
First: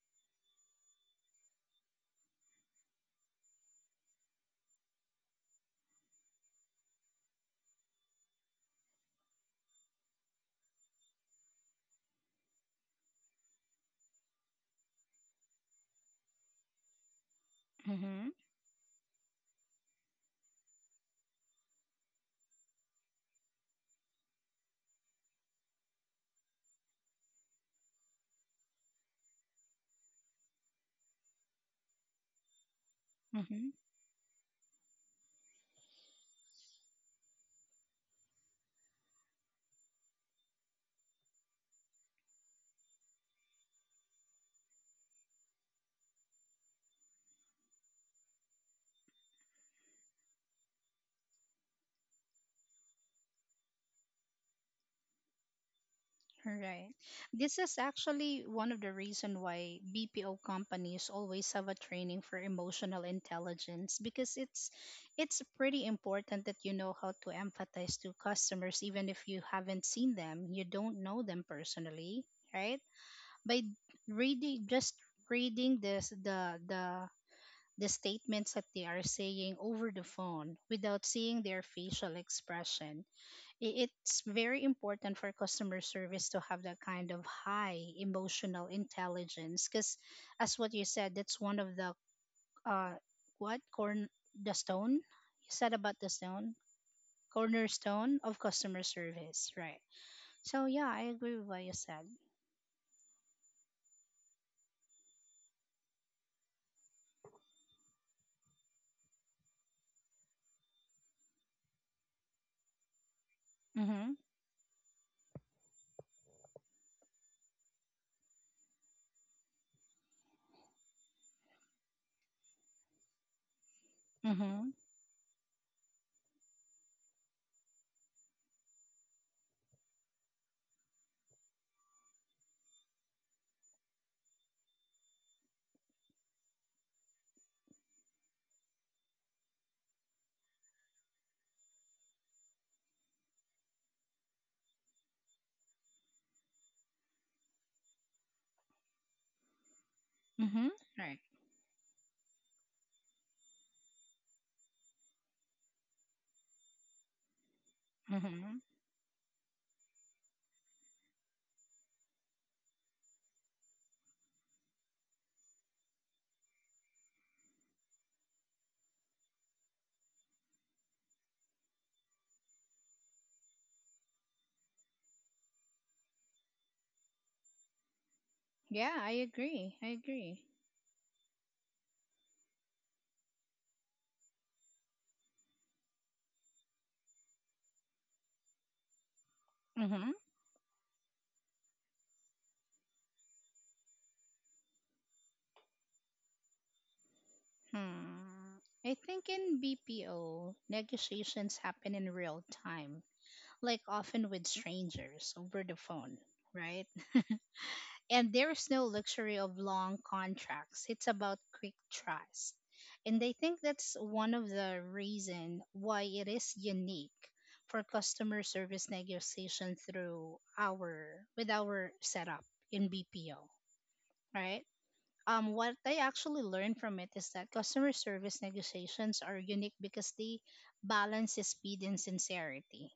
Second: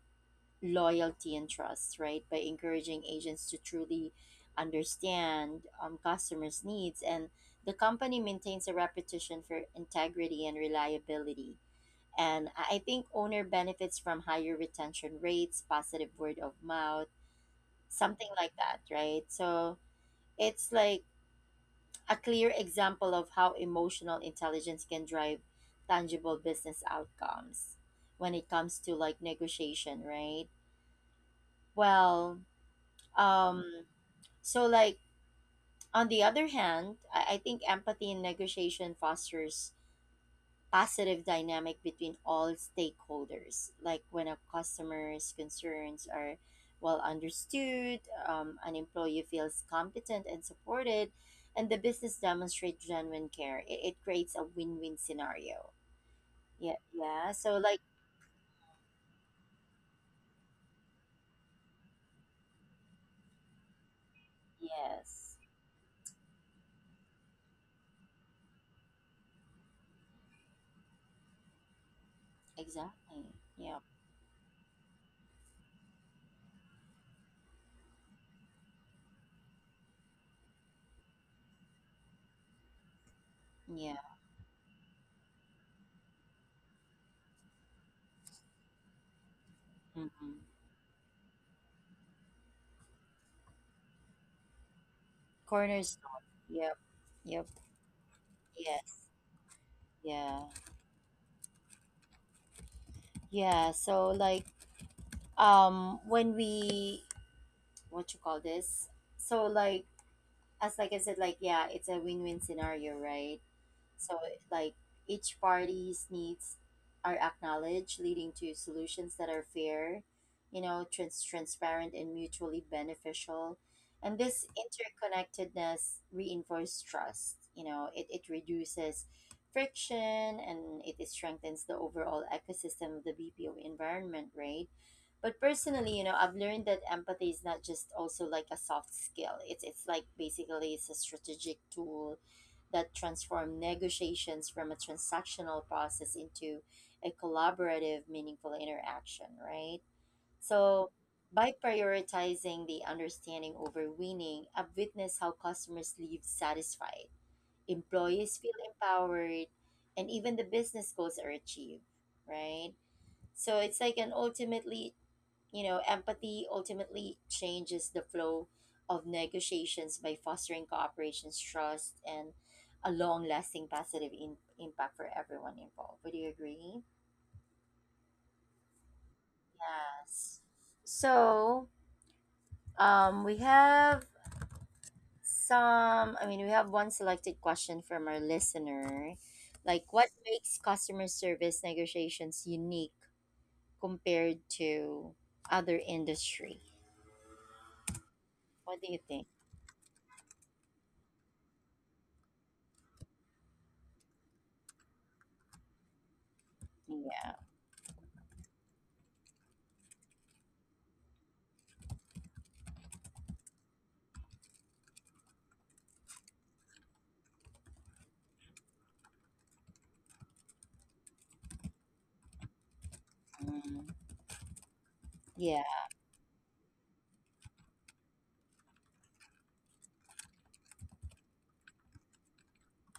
[SPEAKER 1] loyalty and trust, right? By encouraging agents to truly understand um, customers needs and the company maintains a reputation for integrity and reliability. And I I think owner benefits from higher retention rates, positive word of mouth,
[SPEAKER 2] Mm-hmm.
[SPEAKER 1] something like that, right? So it's like a clear example of how emotional intelligence can drive tangible business outcomes when it comes to like negotiation, right? Well, um,
[SPEAKER 2] Mm-hmm.
[SPEAKER 1] so like on the other hand, I, I think empathy in negotiation fosters positive dynamic between all stakeholders. Like when a customer's concerns are well understood, um, an employee feels competent and supported, and the business demonstrates genuine care, it, it creates a win-win scenario. Yeah,
[SPEAKER 2] Right.
[SPEAKER 1] yeah. So
[SPEAKER 2] This is
[SPEAKER 1] like
[SPEAKER 2] actually one of the reason why B P O companies always have a training for emotional intelligence, because it's
[SPEAKER 1] yes,
[SPEAKER 2] it's pretty important that you know how to empathize to customers even if you haven't seen them, you don't know them personally, right?
[SPEAKER 1] exactly.
[SPEAKER 2] By
[SPEAKER 1] Yeah,
[SPEAKER 2] reading just reading this the the the statements that they are saying over the phone without seeing their facial expression, i-
[SPEAKER 1] yeah.
[SPEAKER 2] it's very important for customer service to have that kind of high emotional intelligence because
[SPEAKER 1] Mm-hmm.
[SPEAKER 2] as what you said that's one of the uh what corn the stone you said about the
[SPEAKER 1] Cornerstone.
[SPEAKER 2] stone
[SPEAKER 1] Yep, yep.
[SPEAKER 2] cornerstone of customer
[SPEAKER 1] Yes,
[SPEAKER 2] service, right?
[SPEAKER 1] yeah,
[SPEAKER 2] So yeah, I agree with what you said.
[SPEAKER 1] yeah. So like um when we what you call this so like as like I said, like, yeah, it's a win-win scenario, right?
[SPEAKER 2] Mm-hmm.
[SPEAKER 1] So like each party's needs are acknowledged, leading to solutions that are fair, you know, trans- transparent and mutually beneficial. And this
[SPEAKER 2] Mm-hmm.
[SPEAKER 1] interconnectedness reinforces trust. You know, it, it reduces friction and it strengthens the overall ecosystem of the B P O environment, right? But personally, you know, I've learned that empathy is not just also like a soft skill. It's it's like basically it's a strategic tool that transform negotiations from a transactional process into a collaborative, meaningful interaction, right?
[SPEAKER 2] Mm-hmm.
[SPEAKER 1] So,
[SPEAKER 2] Right.
[SPEAKER 1] by prioritizing the understanding over winning, I've witnessed how customers leave satisfied, employees feel
[SPEAKER 2] Mm-hmm.
[SPEAKER 1] empowered, and even the business goals are achieved, right? So, it's like an ultimately, you know, empathy ultimately changes the flow of negotiations by fostering cooperation, trust, and a long lasting positive in- impact for everyone involved. Would you agree?
[SPEAKER 2] Yeah, I agree. I
[SPEAKER 1] Yes.
[SPEAKER 2] agree.
[SPEAKER 1] So, um, we have some, I mean, we have one selected question from our listener. Like, what
[SPEAKER 2] Mm-hmm.
[SPEAKER 1] makes customer service negotiations unique compared to other industry?
[SPEAKER 2] Hmm.
[SPEAKER 1] What do
[SPEAKER 2] I
[SPEAKER 1] you think?
[SPEAKER 2] think in BPO negotiations happen in real time, like often with strangers over the phone, right?
[SPEAKER 1] Yeah.
[SPEAKER 2] And there's no luxury of long contracts. It's about quick trust. And I think that's one of the reason why it is unique for customer service negotiation through our with our setup in B P O,
[SPEAKER 1] Mm,
[SPEAKER 2] right? Um,
[SPEAKER 1] yeah.
[SPEAKER 2] what I actually learned from it is that customer service negotiations are unique because they balance speed and sincerity,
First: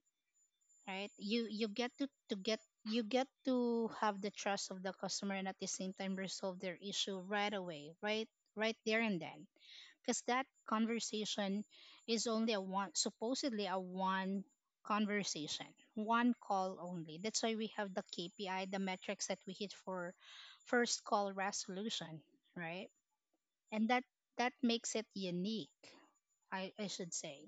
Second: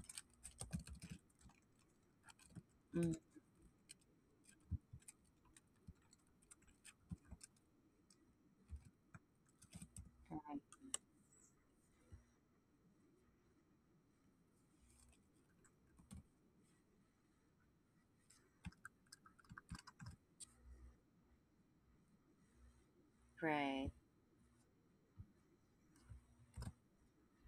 [SPEAKER 2] right? You you get to to get you
[SPEAKER 1] Mm-hmm.
[SPEAKER 2] get to have the trust of the customer and at the same time resolve their issue right away, right? Right there and then, because that
[SPEAKER 1] Right.
[SPEAKER 2] conversation is only a one, supposedly a one conversation, one call only. That's why we have the KPI, the metrics that we hit for first call resolution, right? And
[SPEAKER 1] Right.
[SPEAKER 2] that that makes it unique, i i should say.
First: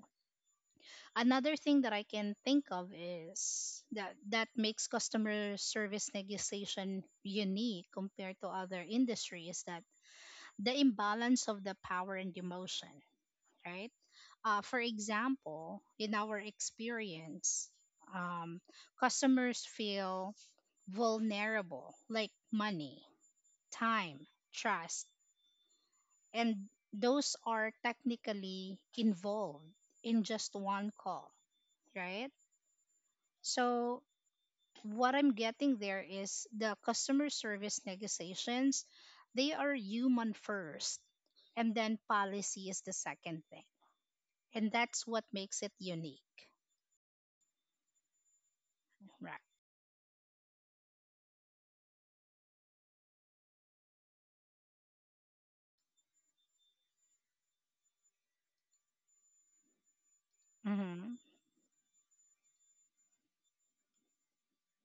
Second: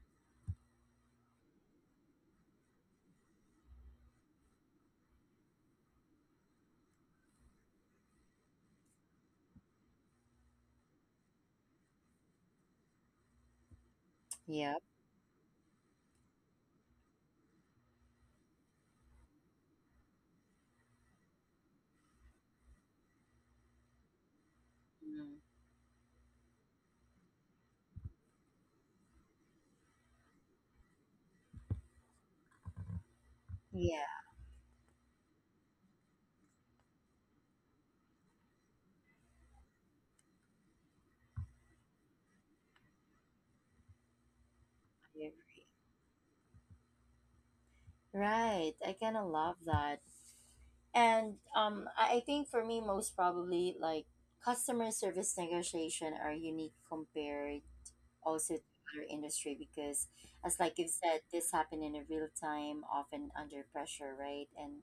[SPEAKER 2] Another thing that I can think of is that that makes customer service negotiation unique compared to other industries, that the imbalance of the power and emotion, right? Uh, for
[SPEAKER 1] Yep.
[SPEAKER 2] example, in our experience, um, customers feel vulnerable, like money, time, trust,
[SPEAKER 1] Mm.
[SPEAKER 2] and those are technically involved in just one call, right? So
[SPEAKER 1] Yeah.
[SPEAKER 2] what I'm getting there is the customer service negotiations, they are human first, and then policy is the second thing. And that's what
[SPEAKER 1] I.
[SPEAKER 2] makes it unique.
[SPEAKER 1] Right. I kind of
[SPEAKER 2] Right.
[SPEAKER 1] love that. And um, I I think for me, most probably, like customer service negotiation are unique compared also to other industry because, as like you
[SPEAKER 2] Mm-hmm.
[SPEAKER 1] said, this happened in a real time, often under pressure, right? And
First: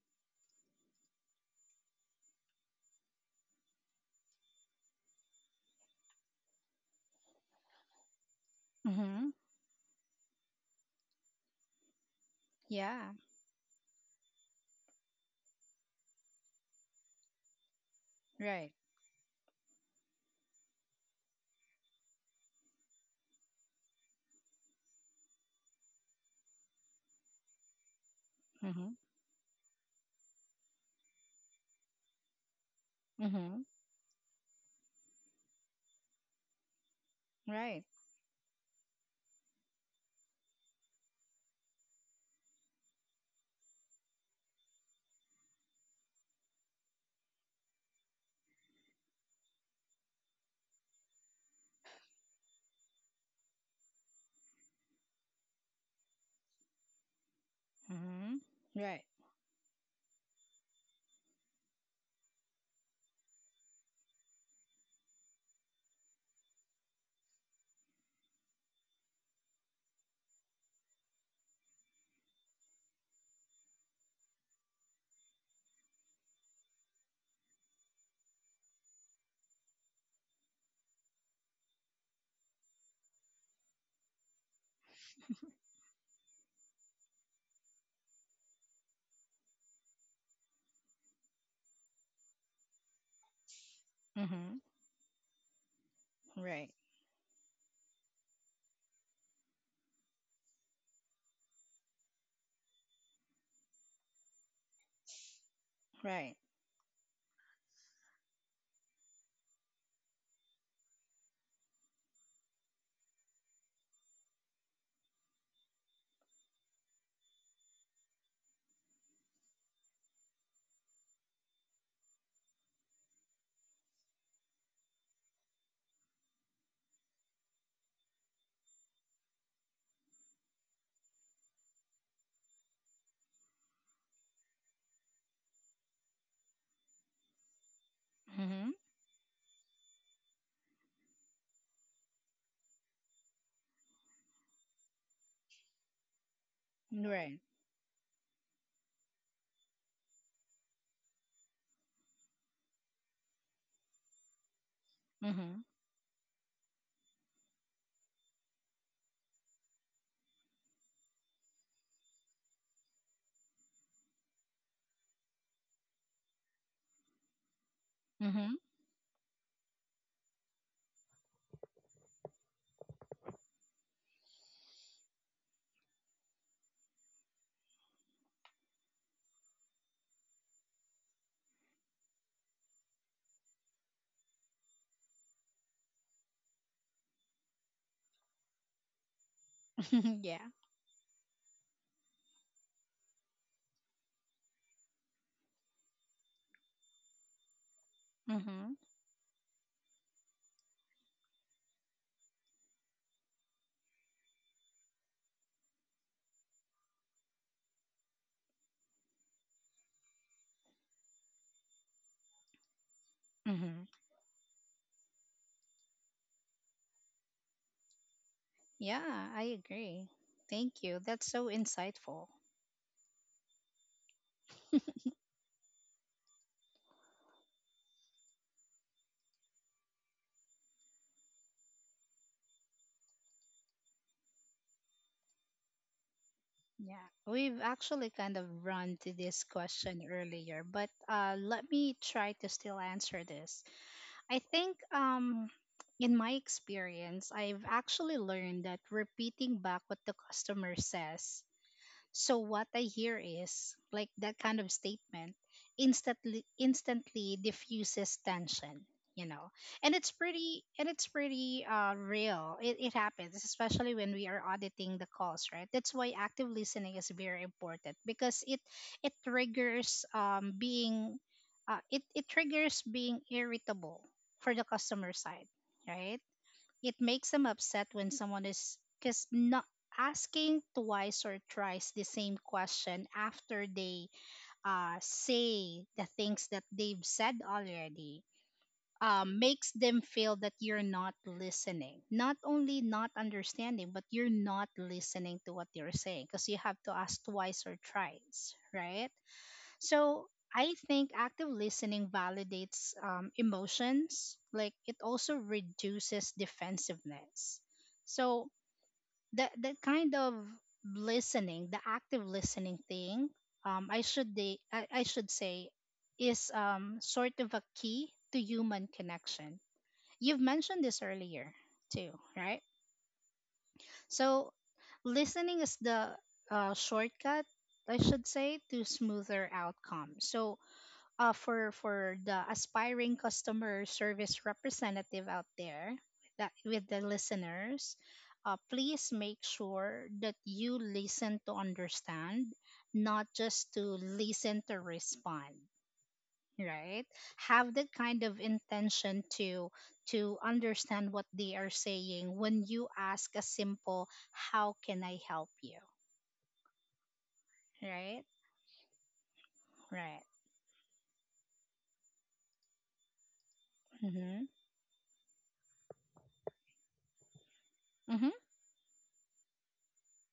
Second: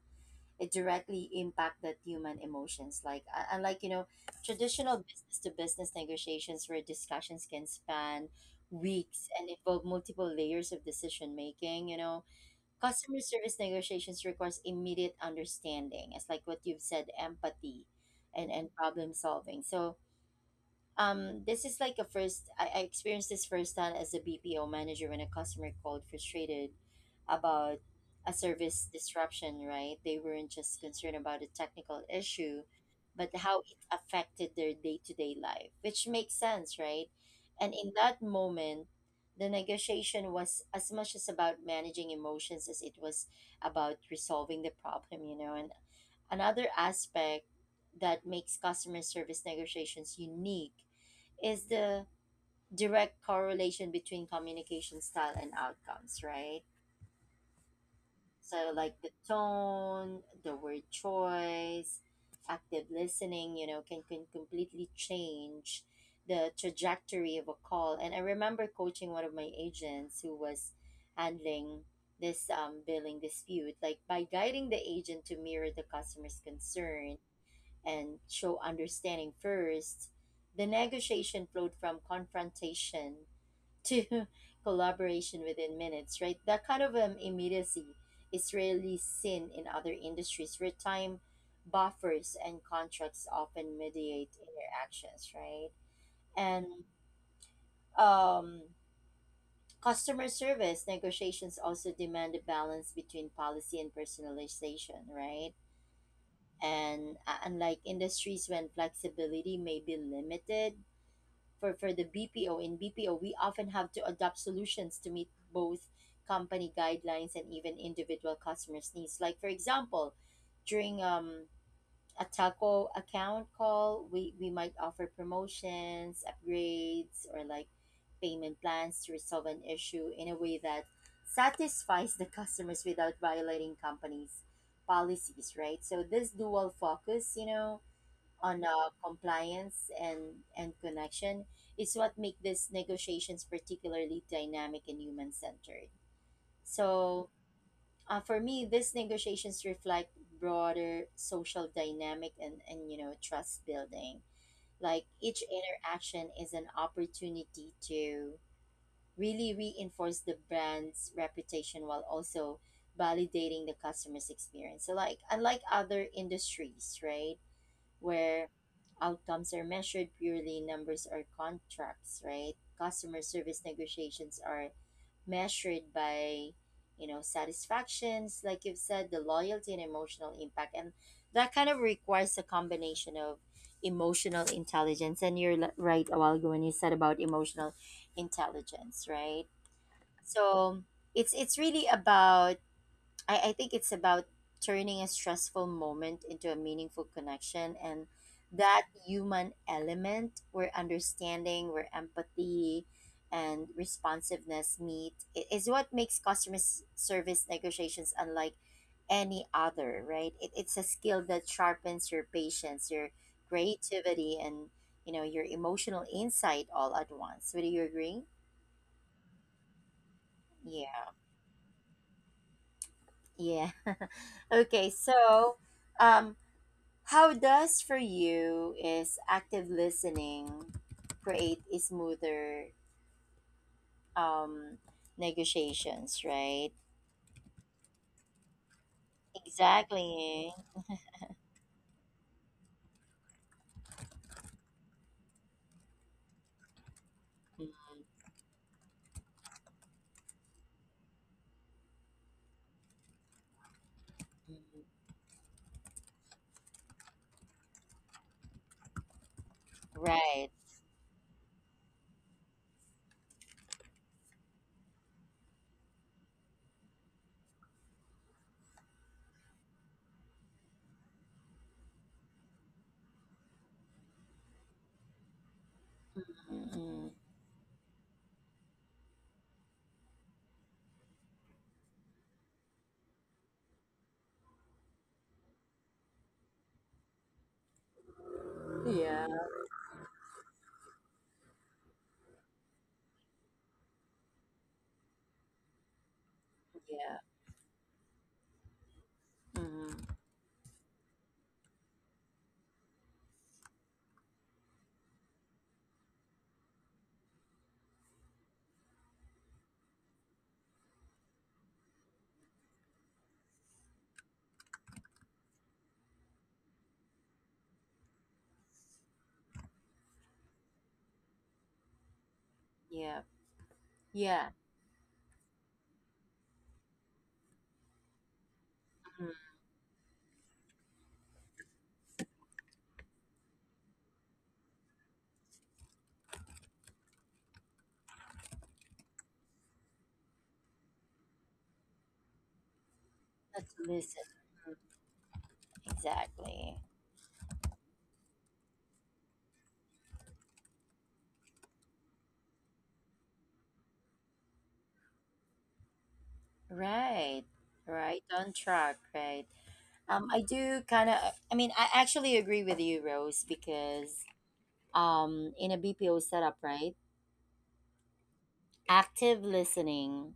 [SPEAKER 1] it directly impacted human emotions, like uh, unlike, you know, traditional business to business negotiations where discussions can span weeks
[SPEAKER 2] Mm-hmm.
[SPEAKER 1] and involve multiple layers of decision making, you know,
[SPEAKER 2] Yeah.
[SPEAKER 1] customer service negotiations requires immediate understanding. It's like what you've said, empathy and
[SPEAKER 2] Right.
[SPEAKER 1] and problem solving. So um, this is like a first, I, I experienced this firsthand as a B P O manager when a customer called frustrated about a service
[SPEAKER 2] Mm-hmm.
[SPEAKER 1] disruption, right? They weren't just concerned about a technical issue, but how
[SPEAKER 2] Mm-hmm.
[SPEAKER 1] it affected their day to day life, which makes sense, right? And
[SPEAKER 2] Right.
[SPEAKER 1] in that moment, the negotiation was as much as about managing emotions as it was about resolving the problem, you know. And another aspect that makes customer service negotiations unique is the direct correlation between communication style and outcomes, right?
[SPEAKER 2] Mm-hmm.
[SPEAKER 1] So, like
[SPEAKER 2] Right.
[SPEAKER 1] the tone, the word choice, active listening, you know, can, can completely change the trajectory of a call. And I remember coaching one of my agents who was handling this um, billing dispute, like by guiding the agent to mirror the customer's concern and show understanding first, the negotiation flowed from confrontation to <laughs> collaboration within minutes, right? That kind of um, immediacy is rarely seen in other industries where time buffers and contracts often mediate
[SPEAKER 2] Mm-hmm.
[SPEAKER 1] interactions, right? And
[SPEAKER 2] Right.
[SPEAKER 1] um, customer service negotiations also demand a balance between policy and personalization, right?
[SPEAKER 2] Right.
[SPEAKER 1] And uh, unlike industries when flexibility may be limited, for, for the B P O. In B P O, we often have to adopt solutions to meet both company guidelines and even individual customers' needs. Like, for example, during um, a taco account call, we, we might offer promotions, upgrades, or like payment plans to resolve an issue in a way that satisfies the customers without violating companies' policies, right? So, this dual focus, you know, on
[SPEAKER 2] Mm-hmm.
[SPEAKER 1] uh, compliance and, and connection is what make these negotiations particularly dynamic and human-centered. So
[SPEAKER 2] Right.
[SPEAKER 1] uh, for me, these negotiations reflect broader social dynamic and, and you know trust building. Like each
[SPEAKER 2] Mm-hmm.
[SPEAKER 1] interaction is an opportunity to really reinforce the brand's reputation while also validating the customer's experience. So like unlike other industries, right? Where
[SPEAKER 2] Mm-hmm.
[SPEAKER 1] outcomes are measured purely numbers or contracts, right? Customer service negotiations are measured by, you know, satisfactions, like you've said, the loyalty and emotional impact. And that kind of requires a combination of emotional intelligence. And you're li- right a while ago when you said about emotional intelligence, right?
[SPEAKER 2] <laughs> Yeah.
[SPEAKER 1] So it's it's really about I, I think it's about turning a stressful moment into a meaningful connection and
[SPEAKER 2] Mm-hmm.
[SPEAKER 1] that human element where understanding, where empathy and responsiveness meet i- is what makes customer s- service negotiations unlike any other, right? It, it's a skill that sharpens your patience, your
[SPEAKER 2] Mm-hmm.
[SPEAKER 1] creativity, and you know your emotional insight all at once. Would you agree?
[SPEAKER 2] Yeah, I agree. Thank you.
[SPEAKER 1] Yeah.
[SPEAKER 2] That's so insightful.
[SPEAKER 1] Yeah. <laughs> Okay, so um how does for you is active listening create a smoother um, negotiations, right?
[SPEAKER 2] Yeah, we've actually kind of run to this question
[SPEAKER 1] Exactly.
[SPEAKER 2] earlier, but uh, let me try to still answer this. I think, um, in my experience, I've
[SPEAKER 1] Mhm.
[SPEAKER 2] actually learned that repeating back what the customer says, so what I hear is like that
[SPEAKER 1] Mhm.
[SPEAKER 2] kind of statement, instantly instantly diffuses tension, you know. And it's
[SPEAKER 1] Right.
[SPEAKER 2] pretty and it's pretty uh real. It it happens, especially when we are auditing the calls, right? That's why active listening is very important because it it triggers um being uh it, it triggers being irritable for the customer side, right? It
[SPEAKER 1] Mhm.
[SPEAKER 2] makes them upset when someone is because not asking twice or thrice the same question after they uh, say the things that they've said already,
[SPEAKER 1] Yeah.
[SPEAKER 2] um, makes them feel that you're not listening. Not only not understanding, but you're not listening to what they're saying because you have to
[SPEAKER 1] Yeah.
[SPEAKER 2] ask twice or thrice, right?
[SPEAKER 1] Mhm.
[SPEAKER 2] So I think active listening validates um, emotions. Like it also reduces defensiveness. So that that kind of listening, the active listening thing, um, I should de- I, I should say, is um, sort of a key to human connection. You've mentioned this earlier too, right?
[SPEAKER 1] Yeah. Yeah.
[SPEAKER 2] So listening is the uh, shortcut, I should say, to
[SPEAKER 1] Mhm.
[SPEAKER 2] smoother outcomes. So uh, for for the aspiring customer service representative out there, that with the listeners, uh, please make sure that you listen to understand, not
[SPEAKER 1] Let's
[SPEAKER 2] just to
[SPEAKER 1] listen.
[SPEAKER 2] listen
[SPEAKER 1] Mhm.
[SPEAKER 2] to respond,
[SPEAKER 1] Exactly.
[SPEAKER 2] right? Have that kind of intention to to understand what they are saying when you ask a simple how can I help you,
[SPEAKER 1] Right. Right.
[SPEAKER 2] right?
[SPEAKER 1] On track. Right.
[SPEAKER 2] Right.
[SPEAKER 1] Um, I do kind of, I mean, I actually agree with you, Rose, because
[SPEAKER 2] Mhm.
[SPEAKER 1] um, in a B P O setup, right?
[SPEAKER 2] Mhm.
[SPEAKER 1] Active listening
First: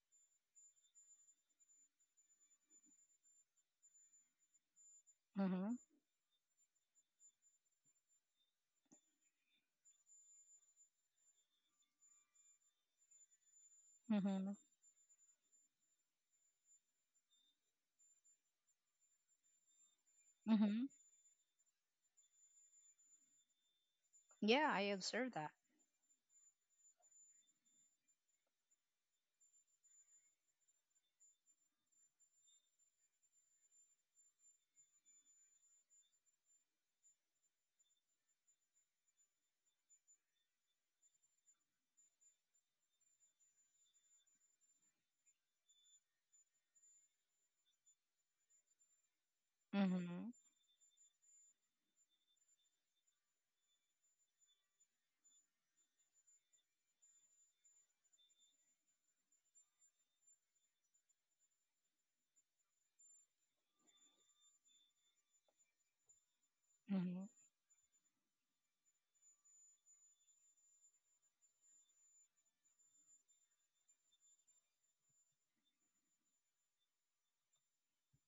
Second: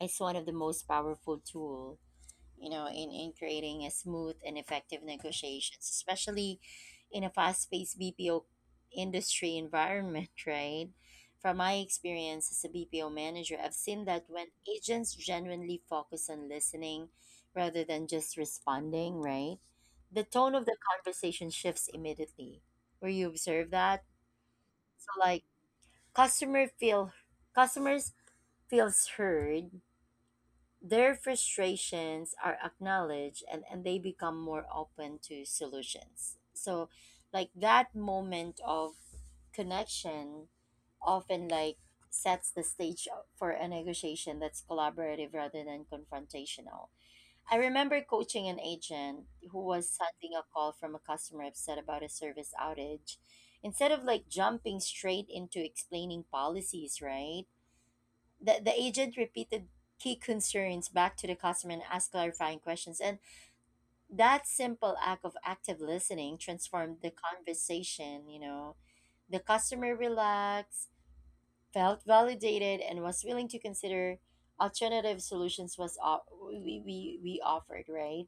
[SPEAKER 1] is one of the most powerful tool you know in, in creating a smooth and effective
[SPEAKER 2] Mhm.
[SPEAKER 1] negotiations especially in a fast-paced BPO industry environment <laughs> right from my experience as a BPO manager I've seen that when
[SPEAKER 2] Mhm.
[SPEAKER 1] agents genuinely focus on listening rather than just responding right the tone of the
[SPEAKER 2] Mhm.
[SPEAKER 1] conversation shifts immediately where you observe that
[SPEAKER 2] Yeah, I
[SPEAKER 1] so
[SPEAKER 2] observe.
[SPEAKER 1] like customer feel customers feels heard. Their frustrations are acknowledged and, and they become more open to solutions. So, like that moment of connection often like sets the stage for a negotiation that's collaborative rather than confrontational. I remember coaching an agent who was
[SPEAKER 2] Mhm.
[SPEAKER 1] sending a call from a customer upset about a service outage. Instead of like jumping straight into explaining policies, right? The, the agent repeated key concerns back to the customer and asked clarifying questions. And that simple act of active listening transformed the
[SPEAKER 2] Mhm.
[SPEAKER 1] conversation, you know. The customer relaxed, felt validated, and was willing to consider alternative solutions was o- we, we, we offered, right?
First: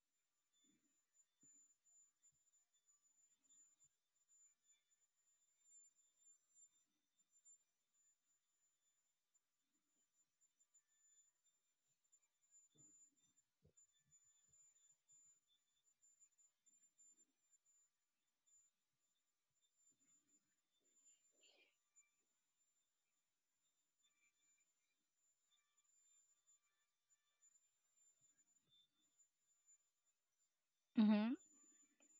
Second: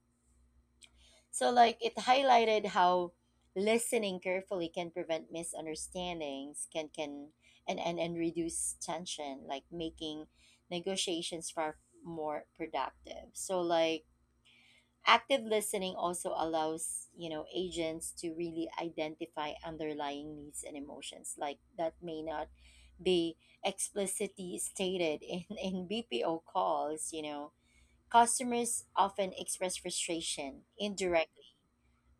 [SPEAKER 1] So, like, it highlighted how listening carefully can prevent misunderstandings, can can and and and reduce tension, like making negotiations far more productive. So, like, active listening also allows you know agents to really identify underlying needs and emotions, like that may not be explicitly stated in <laughs> in B P O calls. You know, customers often express frustration,
[SPEAKER 2] Mhm.
[SPEAKER 1] indirect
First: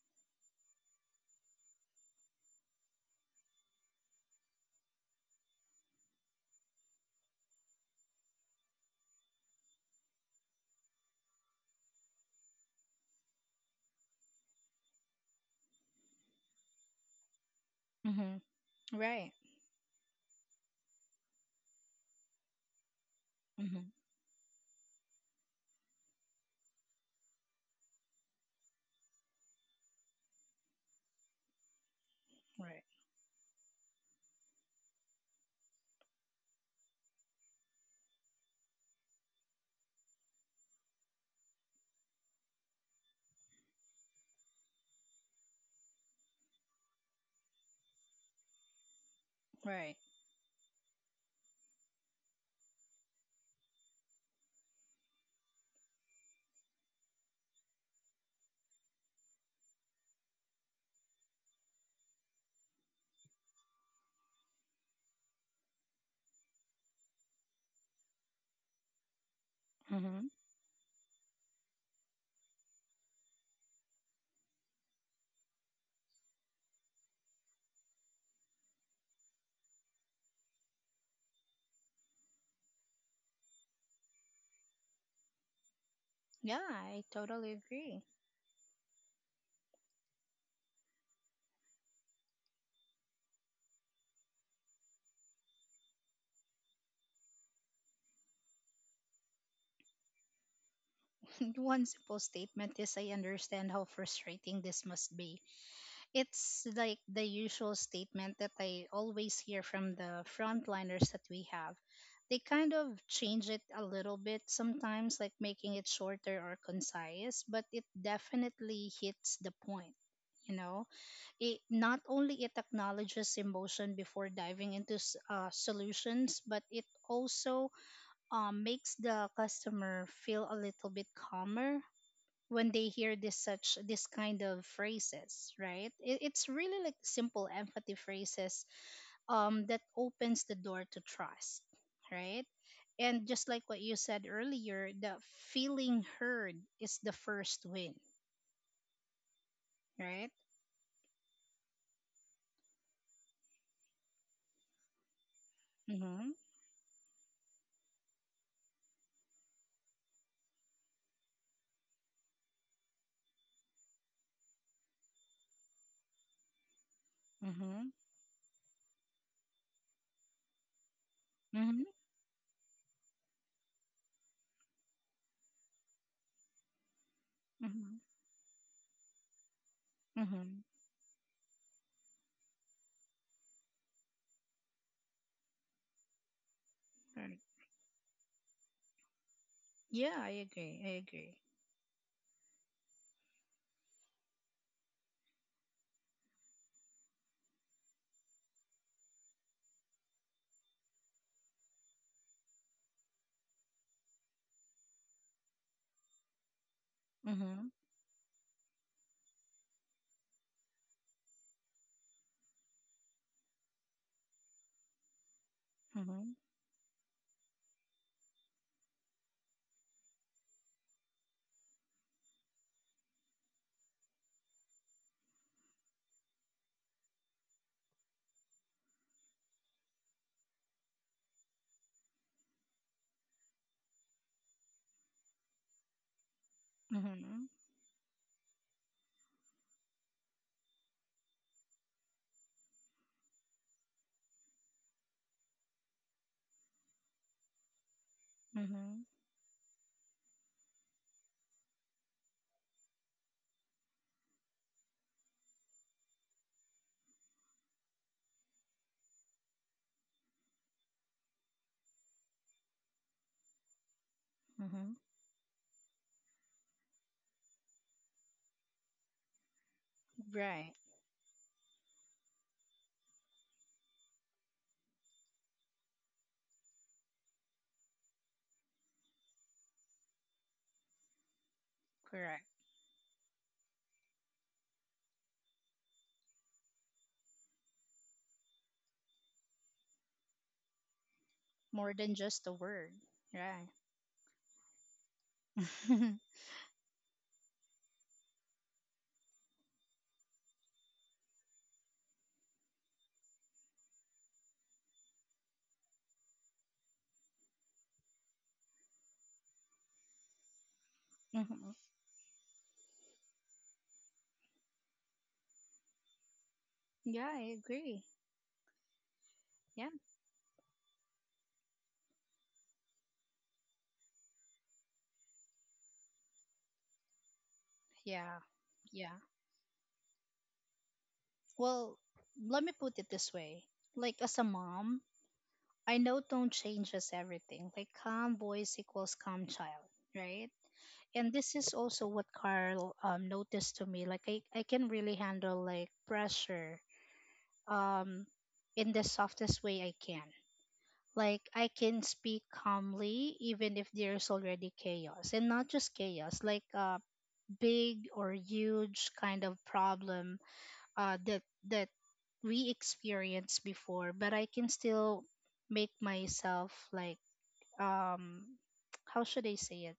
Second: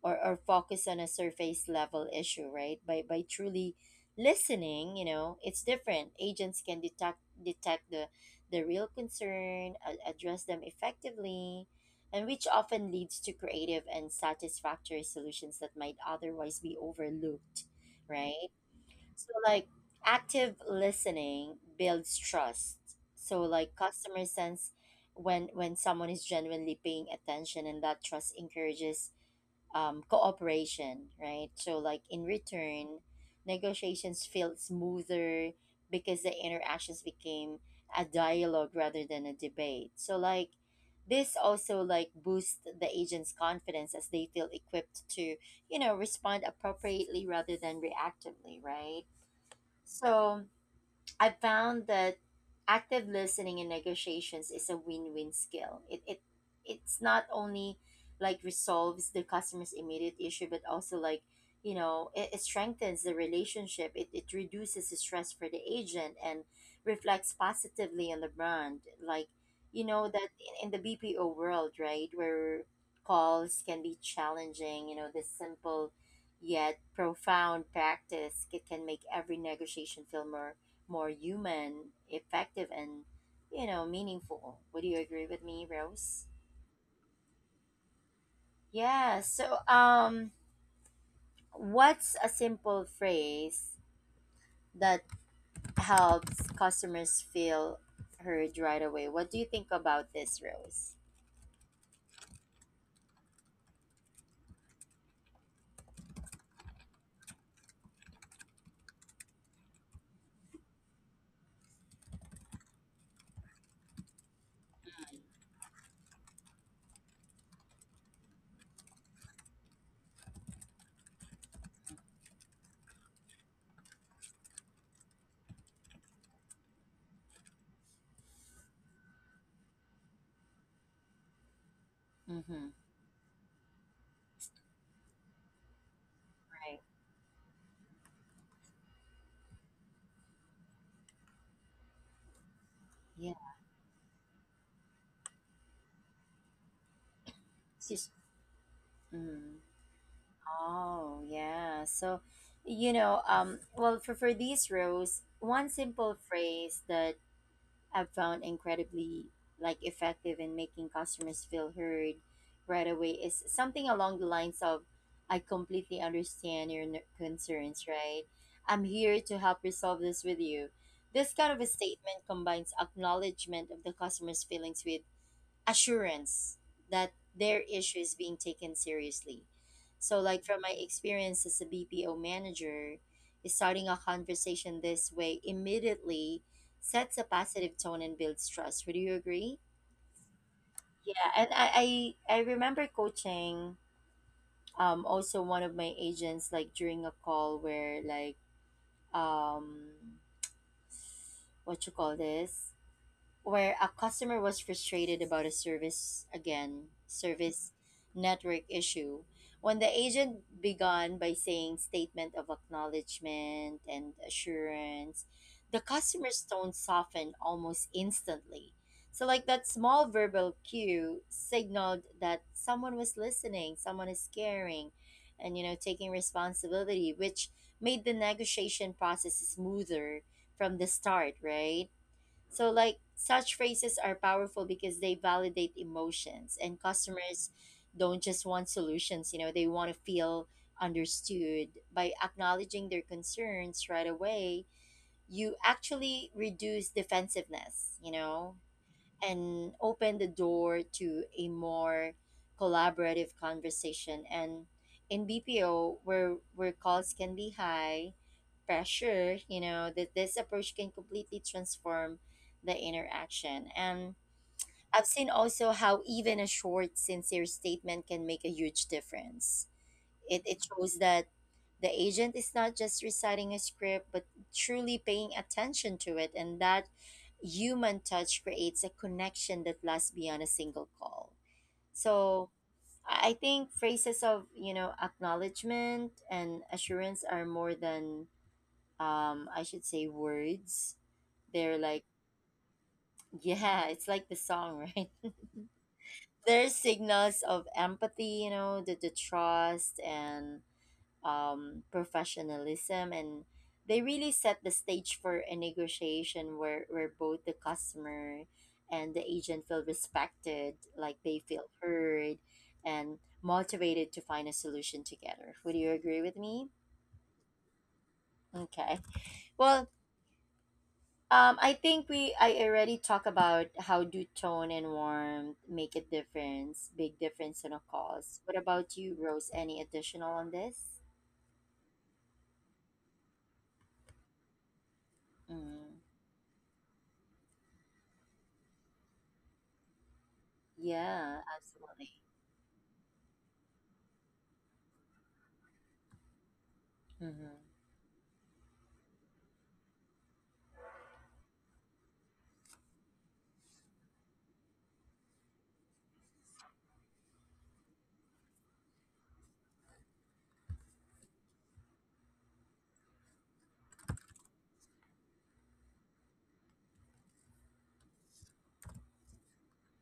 [SPEAKER 1] or, or focus on a surface level issue right by by truly listening you know it's different agents can detect detect the the real concern a- address them effectively and which often leads to creative and satisfactory solutions that might otherwise be overlooked
[SPEAKER 2] Mhm.
[SPEAKER 1] right so
[SPEAKER 2] Right.
[SPEAKER 1] like active listening builds trust so like
[SPEAKER 2] Mhm.
[SPEAKER 1] customer sense when when someone is genuinely paying attention and that trust encourages um, cooperation, right? So, like in
[SPEAKER 2] Right.
[SPEAKER 1] return, negotiations felt smoother because the interactions became a dialogue rather than a debate. So, like this also like boosts the agent's confidence as they feel equipped to, you know, respond appropriately rather than reactively, right?
[SPEAKER 2] Right.
[SPEAKER 1] So, I found that active listening in negotiations is a win-win skill. It it it's not only like resolves the customer's immediate issue, but also like you know it, it strengthens the relationship. It it reduces the stress for the agent and reflects positively on the brand. Like you know that
[SPEAKER 2] Mhm.
[SPEAKER 1] in, in the B P O world, right, where calls can be challenging. You know this simple yet profound practice ca- can make every negotiation feel more more human, effective, and you know meaningful. Would you agree with me, Rose?
[SPEAKER 2] Yeah, I totally agree.
[SPEAKER 1] Yeah. So, um, what's a simple phrase that helps customers feel heard right away? What do you think about this, Rose?
[SPEAKER 2] <laughs> One simple statement is I understand how frustrating this must be. It's like the usual statement that I always hear from the frontliners that we have. They kind of change it a little bit sometimes, like making it shorter or concise, but it definitely hits the point, you know? It not only it acknowledges emotion before diving into s- uh, solutions, but it also uh makes the customer feel a little bit calmer when
[SPEAKER 1] Mm-hmm.
[SPEAKER 2] they hear this such this kind of phrases, right? It, it's really
[SPEAKER 1] Right.
[SPEAKER 2] like simple empathy phrases um, that opens the door to trust, right? And
[SPEAKER 1] Yeah.
[SPEAKER 2] just like what you said earlier, the feeling heard is the first
[SPEAKER 1] It's
[SPEAKER 2] win,
[SPEAKER 1] just. Mm.
[SPEAKER 2] right?
[SPEAKER 1] Oh, yeah. So, you know, um, well, for for these rows, one simple
[SPEAKER 2] Mm-hmm.
[SPEAKER 1] phrase that I've found incredibly like effective in making customers feel heard right away is something along the lines of I completely understand your n- concerns,
[SPEAKER 2] Mm-hmm.
[SPEAKER 1] right? I'm here to help resolve this with you. This kind of a
[SPEAKER 2] Mm-hmm.
[SPEAKER 1] statement combines acknowledgement of the customer's feelings with assurance that their
[SPEAKER 2] Mm-hmm.
[SPEAKER 1] issue is being taken seriously. So, like from
[SPEAKER 2] Mm-hmm.
[SPEAKER 1] my experience as a B P O manager, starting a conversation this way immediately sets a
[SPEAKER 2] Right.
[SPEAKER 1] positive tone and builds trust. Would you agree?
[SPEAKER 2] Yeah, I agree. I
[SPEAKER 1] Yeah,
[SPEAKER 2] agree.
[SPEAKER 1] and I I, I remember coaching um also one of my agents like during a call where like um what you call this where a customer was frustrated about a service again
[SPEAKER 2] Mm-hmm.
[SPEAKER 1] service network issue when the agent began by saying statement of acknowledgement and assurance the
[SPEAKER 2] Mm-hmm.
[SPEAKER 1] customer's tone softened almost instantly so like that small verbal cue signaled that someone was listening someone is caring and you know taking responsibility which made the negotiation process smoother from the start right so, like, such phrases are powerful because they validate emotions, and
[SPEAKER 2] Mm-hmm.
[SPEAKER 1] customers don't just want solutions, you know, they want to feel understood. By acknowledging their concerns right away, you actually reduce defensiveness, you know,
[SPEAKER 2] Mm-hmm.
[SPEAKER 1] and open the door to a more collaborative conversation. And in B P O, where where calls can be high pressure, you know, that this approach can completely transform the interaction. And
[SPEAKER 2] Mm-hmm.
[SPEAKER 1] I've seen also how even a short, sincere statement can make a huge difference. It, it
[SPEAKER 2] Right.
[SPEAKER 1] shows that the agent is not just reciting a script, but truly paying attention to it, and that human touch creates a connection that lasts beyond a single call.
[SPEAKER 2] Correct.
[SPEAKER 1] So I I think phrases of you know acknowledgement and assurance are more than um, I should say words. They're
[SPEAKER 2] More
[SPEAKER 1] like
[SPEAKER 2] than just a word.
[SPEAKER 1] <laughs>
[SPEAKER 2] Right.
[SPEAKER 1] yeah, it's like the song, <laughs> right?
[SPEAKER 2] <laughs>
[SPEAKER 1] They're signals of empathy, you know, the, the trust and um, professionalism and they really set the stage for a negotiation where, where both the customer and the agent feel respected like they feel
[SPEAKER 2] Mm-hmm.
[SPEAKER 1] heard and motivated to find a solution together would you agree with me
[SPEAKER 2] Yeah, I agree.
[SPEAKER 1] okay
[SPEAKER 2] Yeah.
[SPEAKER 1] well um, I think we I already talked about how do tone and warmth make a difference, big difference in a
[SPEAKER 2] Yeah.
[SPEAKER 1] cause. What about you,
[SPEAKER 2] Yeah.
[SPEAKER 1] Rose? Any additional on this?
[SPEAKER 2] Well, let me put it this way. Like as a mom, I
[SPEAKER 1] Mm,
[SPEAKER 2] know tone changes everything. Like calm voice equals calm child, right? And
[SPEAKER 1] yeah,
[SPEAKER 2] this is also
[SPEAKER 1] absolutely.
[SPEAKER 2] what Carl um noticed to me. Like I, I can really handle like pressure,
[SPEAKER 1] Mm-hmm.
[SPEAKER 2] um, in the softest way I can. Like I can speak calmly even if there's already chaos, and not just chaos, like a big or huge kind of problem uh, that that we experienced before. But I can still make myself like, um, how should I say it?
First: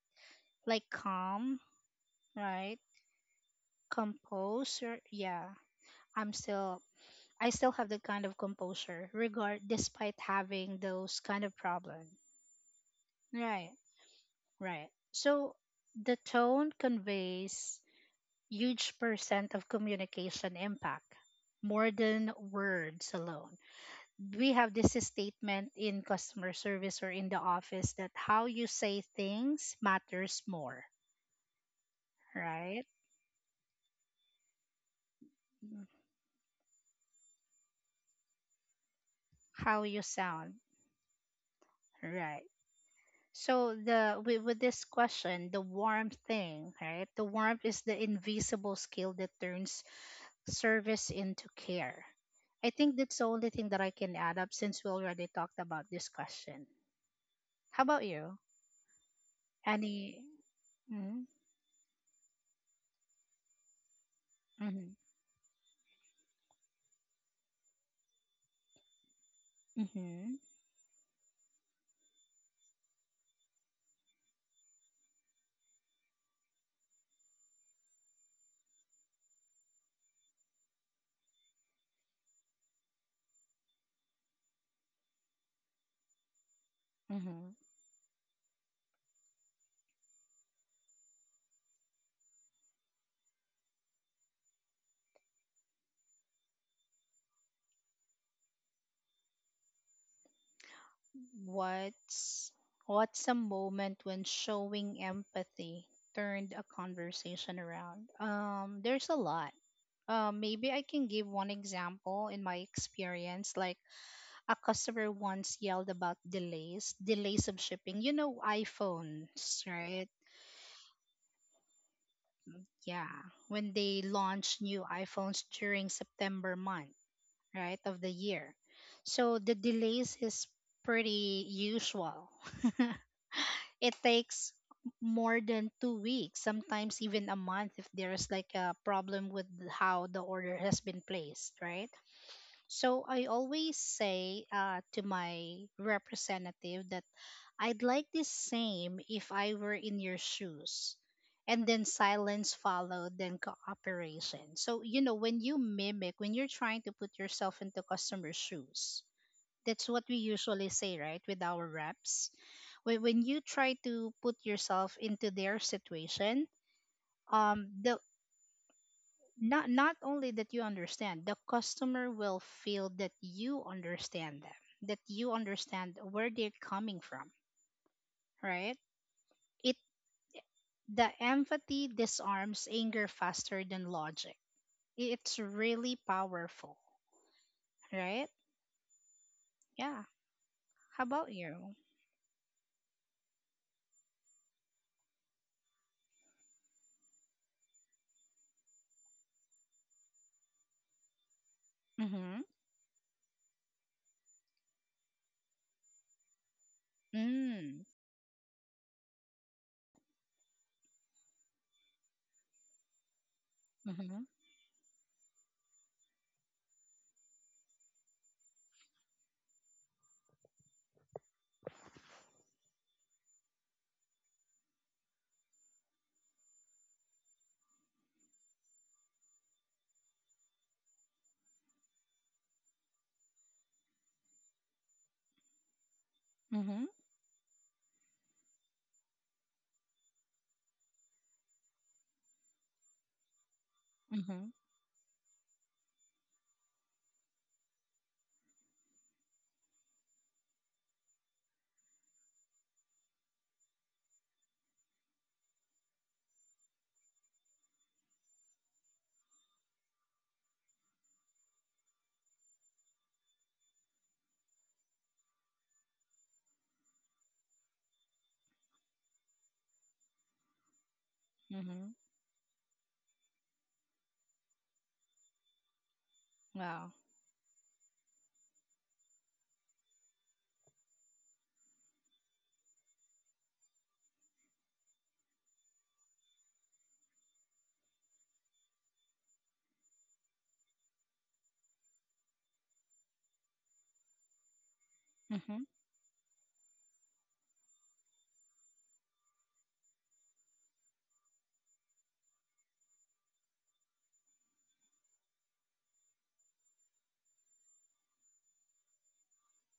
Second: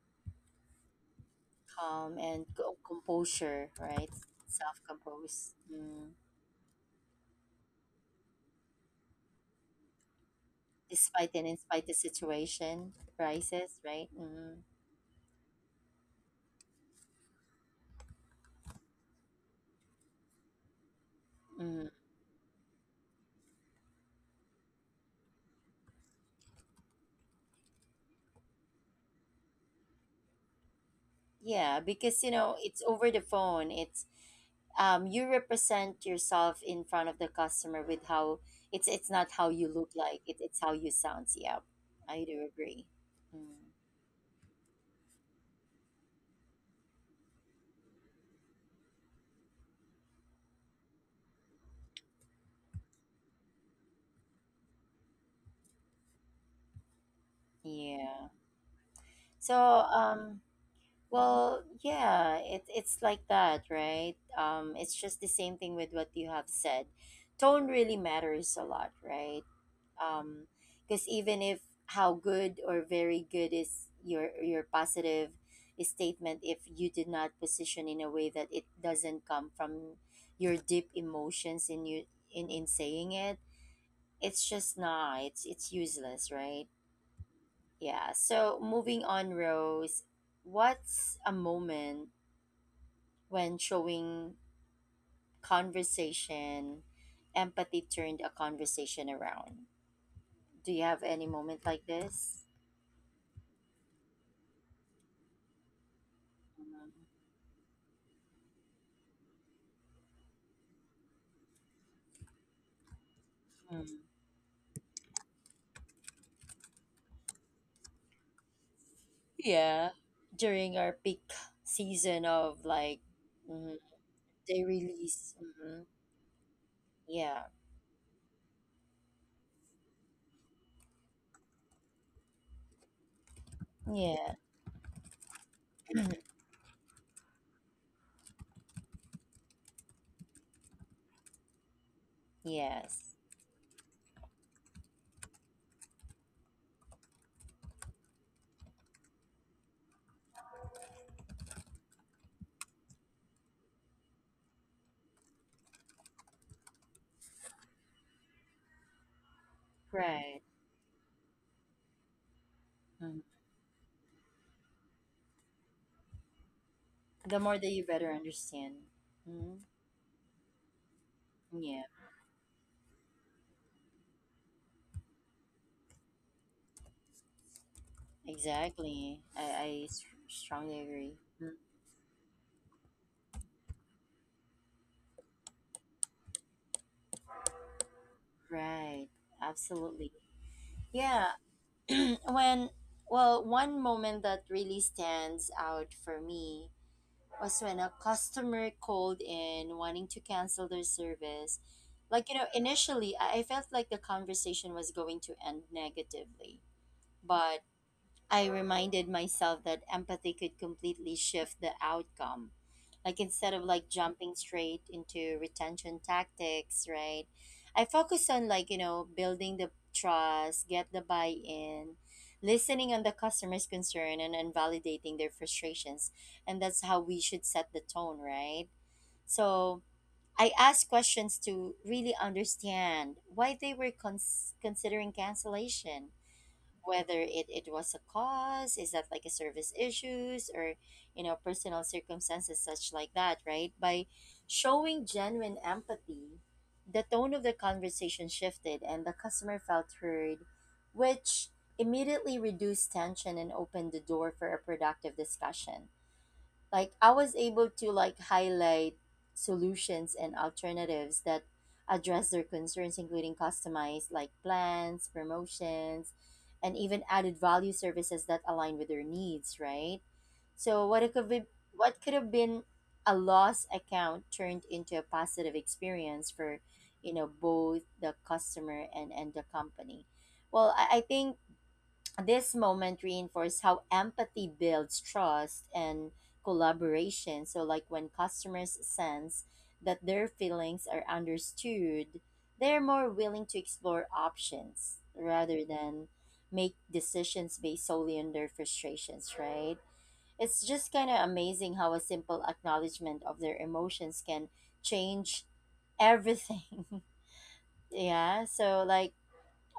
[SPEAKER 2] Like calm,
[SPEAKER 1] um, and
[SPEAKER 2] right?
[SPEAKER 1] co- composure, right?
[SPEAKER 2] Compose,
[SPEAKER 1] Self
[SPEAKER 2] or yeah.
[SPEAKER 1] compose, mm.
[SPEAKER 2] I'm still I still have that kind of composure, regard despite having those
[SPEAKER 1] Despite
[SPEAKER 2] kind
[SPEAKER 1] and
[SPEAKER 2] of
[SPEAKER 1] in spite the
[SPEAKER 2] problem.
[SPEAKER 1] situation
[SPEAKER 2] Right,
[SPEAKER 1] rises, right? Mm.
[SPEAKER 2] right. So the tone conveys huge percent of communication impact, more
[SPEAKER 1] Mm.
[SPEAKER 2] than words alone. We have this statement in customer service or in the office that how you say things matters more,
[SPEAKER 1] Yeah, because you know
[SPEAKER 2] right?
[SPEAKER 1] it's over the phone. It's um, you represent yourself in front of the customer with how it's it's not how you
[SPEAKER 2] How
[SPEAKER 1] look
[SPEAKER 2] you
[SPEAKER 1] like it,
[SPEAKER 2] sound,
[SPEAKER 1] it's how you sounds. Yeah, I
[SPEAKER 2] right?
[SPEAKER 1] do agree. Mm.
[SPEAKER 2] So the with, with this question, the warmth thing, right? The warmth is the invisible skill that turns service into care. I think that's the only thing that I can add up since we already talked about this question. How about
[SPEAKER 1] Yeah.
[SPEAKER 2] you?
[SPEAKER 1] So
[SPEAKER 2] Any?
[SPEAKER 1] um,
[SPEAKER 2] Mm-hmm.
[SPEAKER 1] well, yeah, it, it's like that, right? Um,
[SPEAKER 2] Mm-hmm.
[SPEAKER 1] it's just the same thing with what you have said. Tone really matters a lot, right?
[SPEAKER 2] Mm-hmm.
[SPEAKER 1] Um, because even if how good or very good is your your positive statement, if you did not position in a way that it doesn't come from your deep emotions in you in in saying it, it's just not. It's it's useless, right?
[SPEAKER 2] Mm-hmm.
[SPEAKER 1] Yeah. So moving on, Rose. What's a moment? When showing conversation, empathy turned a conversation around. Do you have any moment like this?
[SPEAKER 2] What's What's a moment when showing empathy turned a conversation around? Um, there's a lot. Uh, maybe I can give one example in my experience. Like
[SPEAKER 1] Mhm.
[SPEAKER 2] a customer once yelled about delays, delays of shipping. You know, iPhones,
[SPEAKER 1] Yeah,
[SPEAKER 2] right?
[SPEAKER 1] during our peak season of like
[SPEAKER 2] Yeah. When
[SPEAKER 1] mhm,
[SPEAKER 2] they launch
[SPEAKER 1] they
[SPEAKER 2] new
[SPEAKER 1] release.
[SPEAKER 2] iPhones
[SPEAKER 1] Hmm.
[SPEAKER 2] during September month,
[SPEAKER 1] Yeah,
[SPEAKER 2] right, of the year. So the delays is pretty usual. <laughs> It
[SPEAKER 1] yeah,
[SPEAKER 2] takes more than two
[SPEAKER 1] <clears throat>
[SPEAKER 2] weeks, sometimes even a month if there's like a problem with how the order has been placed, right? So
[SPEAKER 1] yes,
[SPEAKER 2] I always say uh, to my representative that I'd like the same if I were in your shoes. And then silence followed, then cooperation. So, you know, when you mimic, when you're trying to put yourself into customer shoes, that's what we
[SPEAKER 1] right.
[SPEAKER 2] usually say, right, with our reps. When,
[SPEAKER 1] Mhm.
[SPEAKER 2] when you try to put yourself into their situation,
[SPEAKER 1] The more that
[SPEAKER 2] um,
[SPEAKER 1] you
[SPEAKER 2] the,
[SPEAKER 1] better understand. Hmm.
[SPEAKER 2] not not only that you understand, the
[SPEAKER 1] Yeah,
[SPEAKER 2] customer will feel that you understand them, that you understand where they're coming from, right?
[SPEAKER 1] exactly. I,
[SPEAKER 2] it
[SPEAKER 1] I s- strongly
[SPEAKER 2] The
[SPEAKER 1] agree. Mhm.
[SPEAKER 2] empathy disarms anger faster than logic. It's really powerful, right?
[SPEAKER 1] Right,
[SPEAKER 2] Yeah.
[SPEAKER 1] absolutely.
[SPEAKER 2] How about
[SPEAKER 1] Yeah,
[SPEAKER 2] you?
[SPEAKER 1] when, well, one moment that really stands out for me was when a customer called in wanting to cancel their service. Like, you
[SPEAKER 2] Mm-hmm.
[SPEAKER 1] know, initially I I felt like the conversation was going to end negatively, but
[SPEAKER 2] Mm.
[SPEAKER 1] I reminded myself that empathy could completely shift the outcome. Like instead of like
[SPEAKER 2] Mm-hmm.
[SPEAKER 1] jumping straight into retention tactics, right? I focus on like, you know, building the trust, get the buy-in, listening on the customer's concern and, and validating their frustrations. And that's how we should set the tone, right? So I ask questions to really understand why they were cons- considering cancellation.
[SPEAKER 2] Mm-hmm.
[SPEAKER 1] Whether it, it was a cause, is that like a service issues or, you know, personal circumstances such like that, right? By
[SPEAKER 2] Mm-hmm.
[SPEAKER 1] showing genuine empathy, the tone of the conversation shifted and the customer felt heard, which immediately reduced tension and opened the door for a productive discussion. Like I was able to like highlight solutions and alternatives that address their concerns, including customized like plans, promotions, and even added value services that align with their needs, right? So what it could be
[SPEAKER 2] Mm-hmm.
[SPEAKER 1] what could have been a loss account turned into a positive experience for,
[SPEAKER 2] Wow.
[SPEAKER 1] you know, both the customer and and the company. Well i, I think this moment reinforced how empathy builds trust and collaboration. So, like when customers sense that their feelings are understood, they're more willing to explore options rather
[SPEAKER 2] Mm-hmm.
[SPEAKER 1] than make decisions based solely on their frustrations, right? It's just kind of amazing how a simple acknowledgement of their emotions can change everything. <laughs> Yeah, so like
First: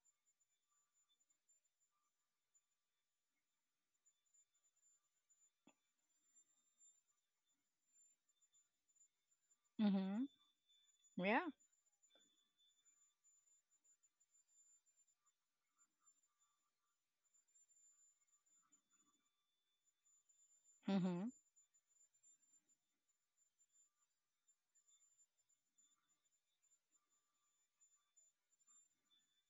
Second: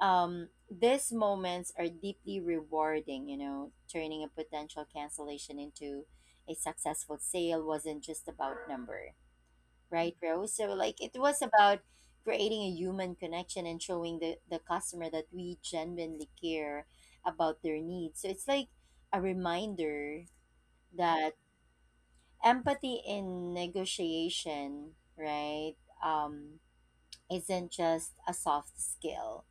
[SPEAKER 1] um, these moments are deeply rewarding. You know, turning a potential cancellation into a successful sale wasn't just about number, right,
[SPEAKER 2] Mm-hmm.
[SPEAKER 1] Rose? So, like, it was
[SPEAKER 2] Yeah.
[SPEAKER 1] about creating a human connection and showing the, the customer that we genuinely care about their needs. So, it's like a reminder
[SPEAKER 2] Mm-hmm.
[SPEAKER 1] that empathy in negotiation, right, um, isn't just a soft skill.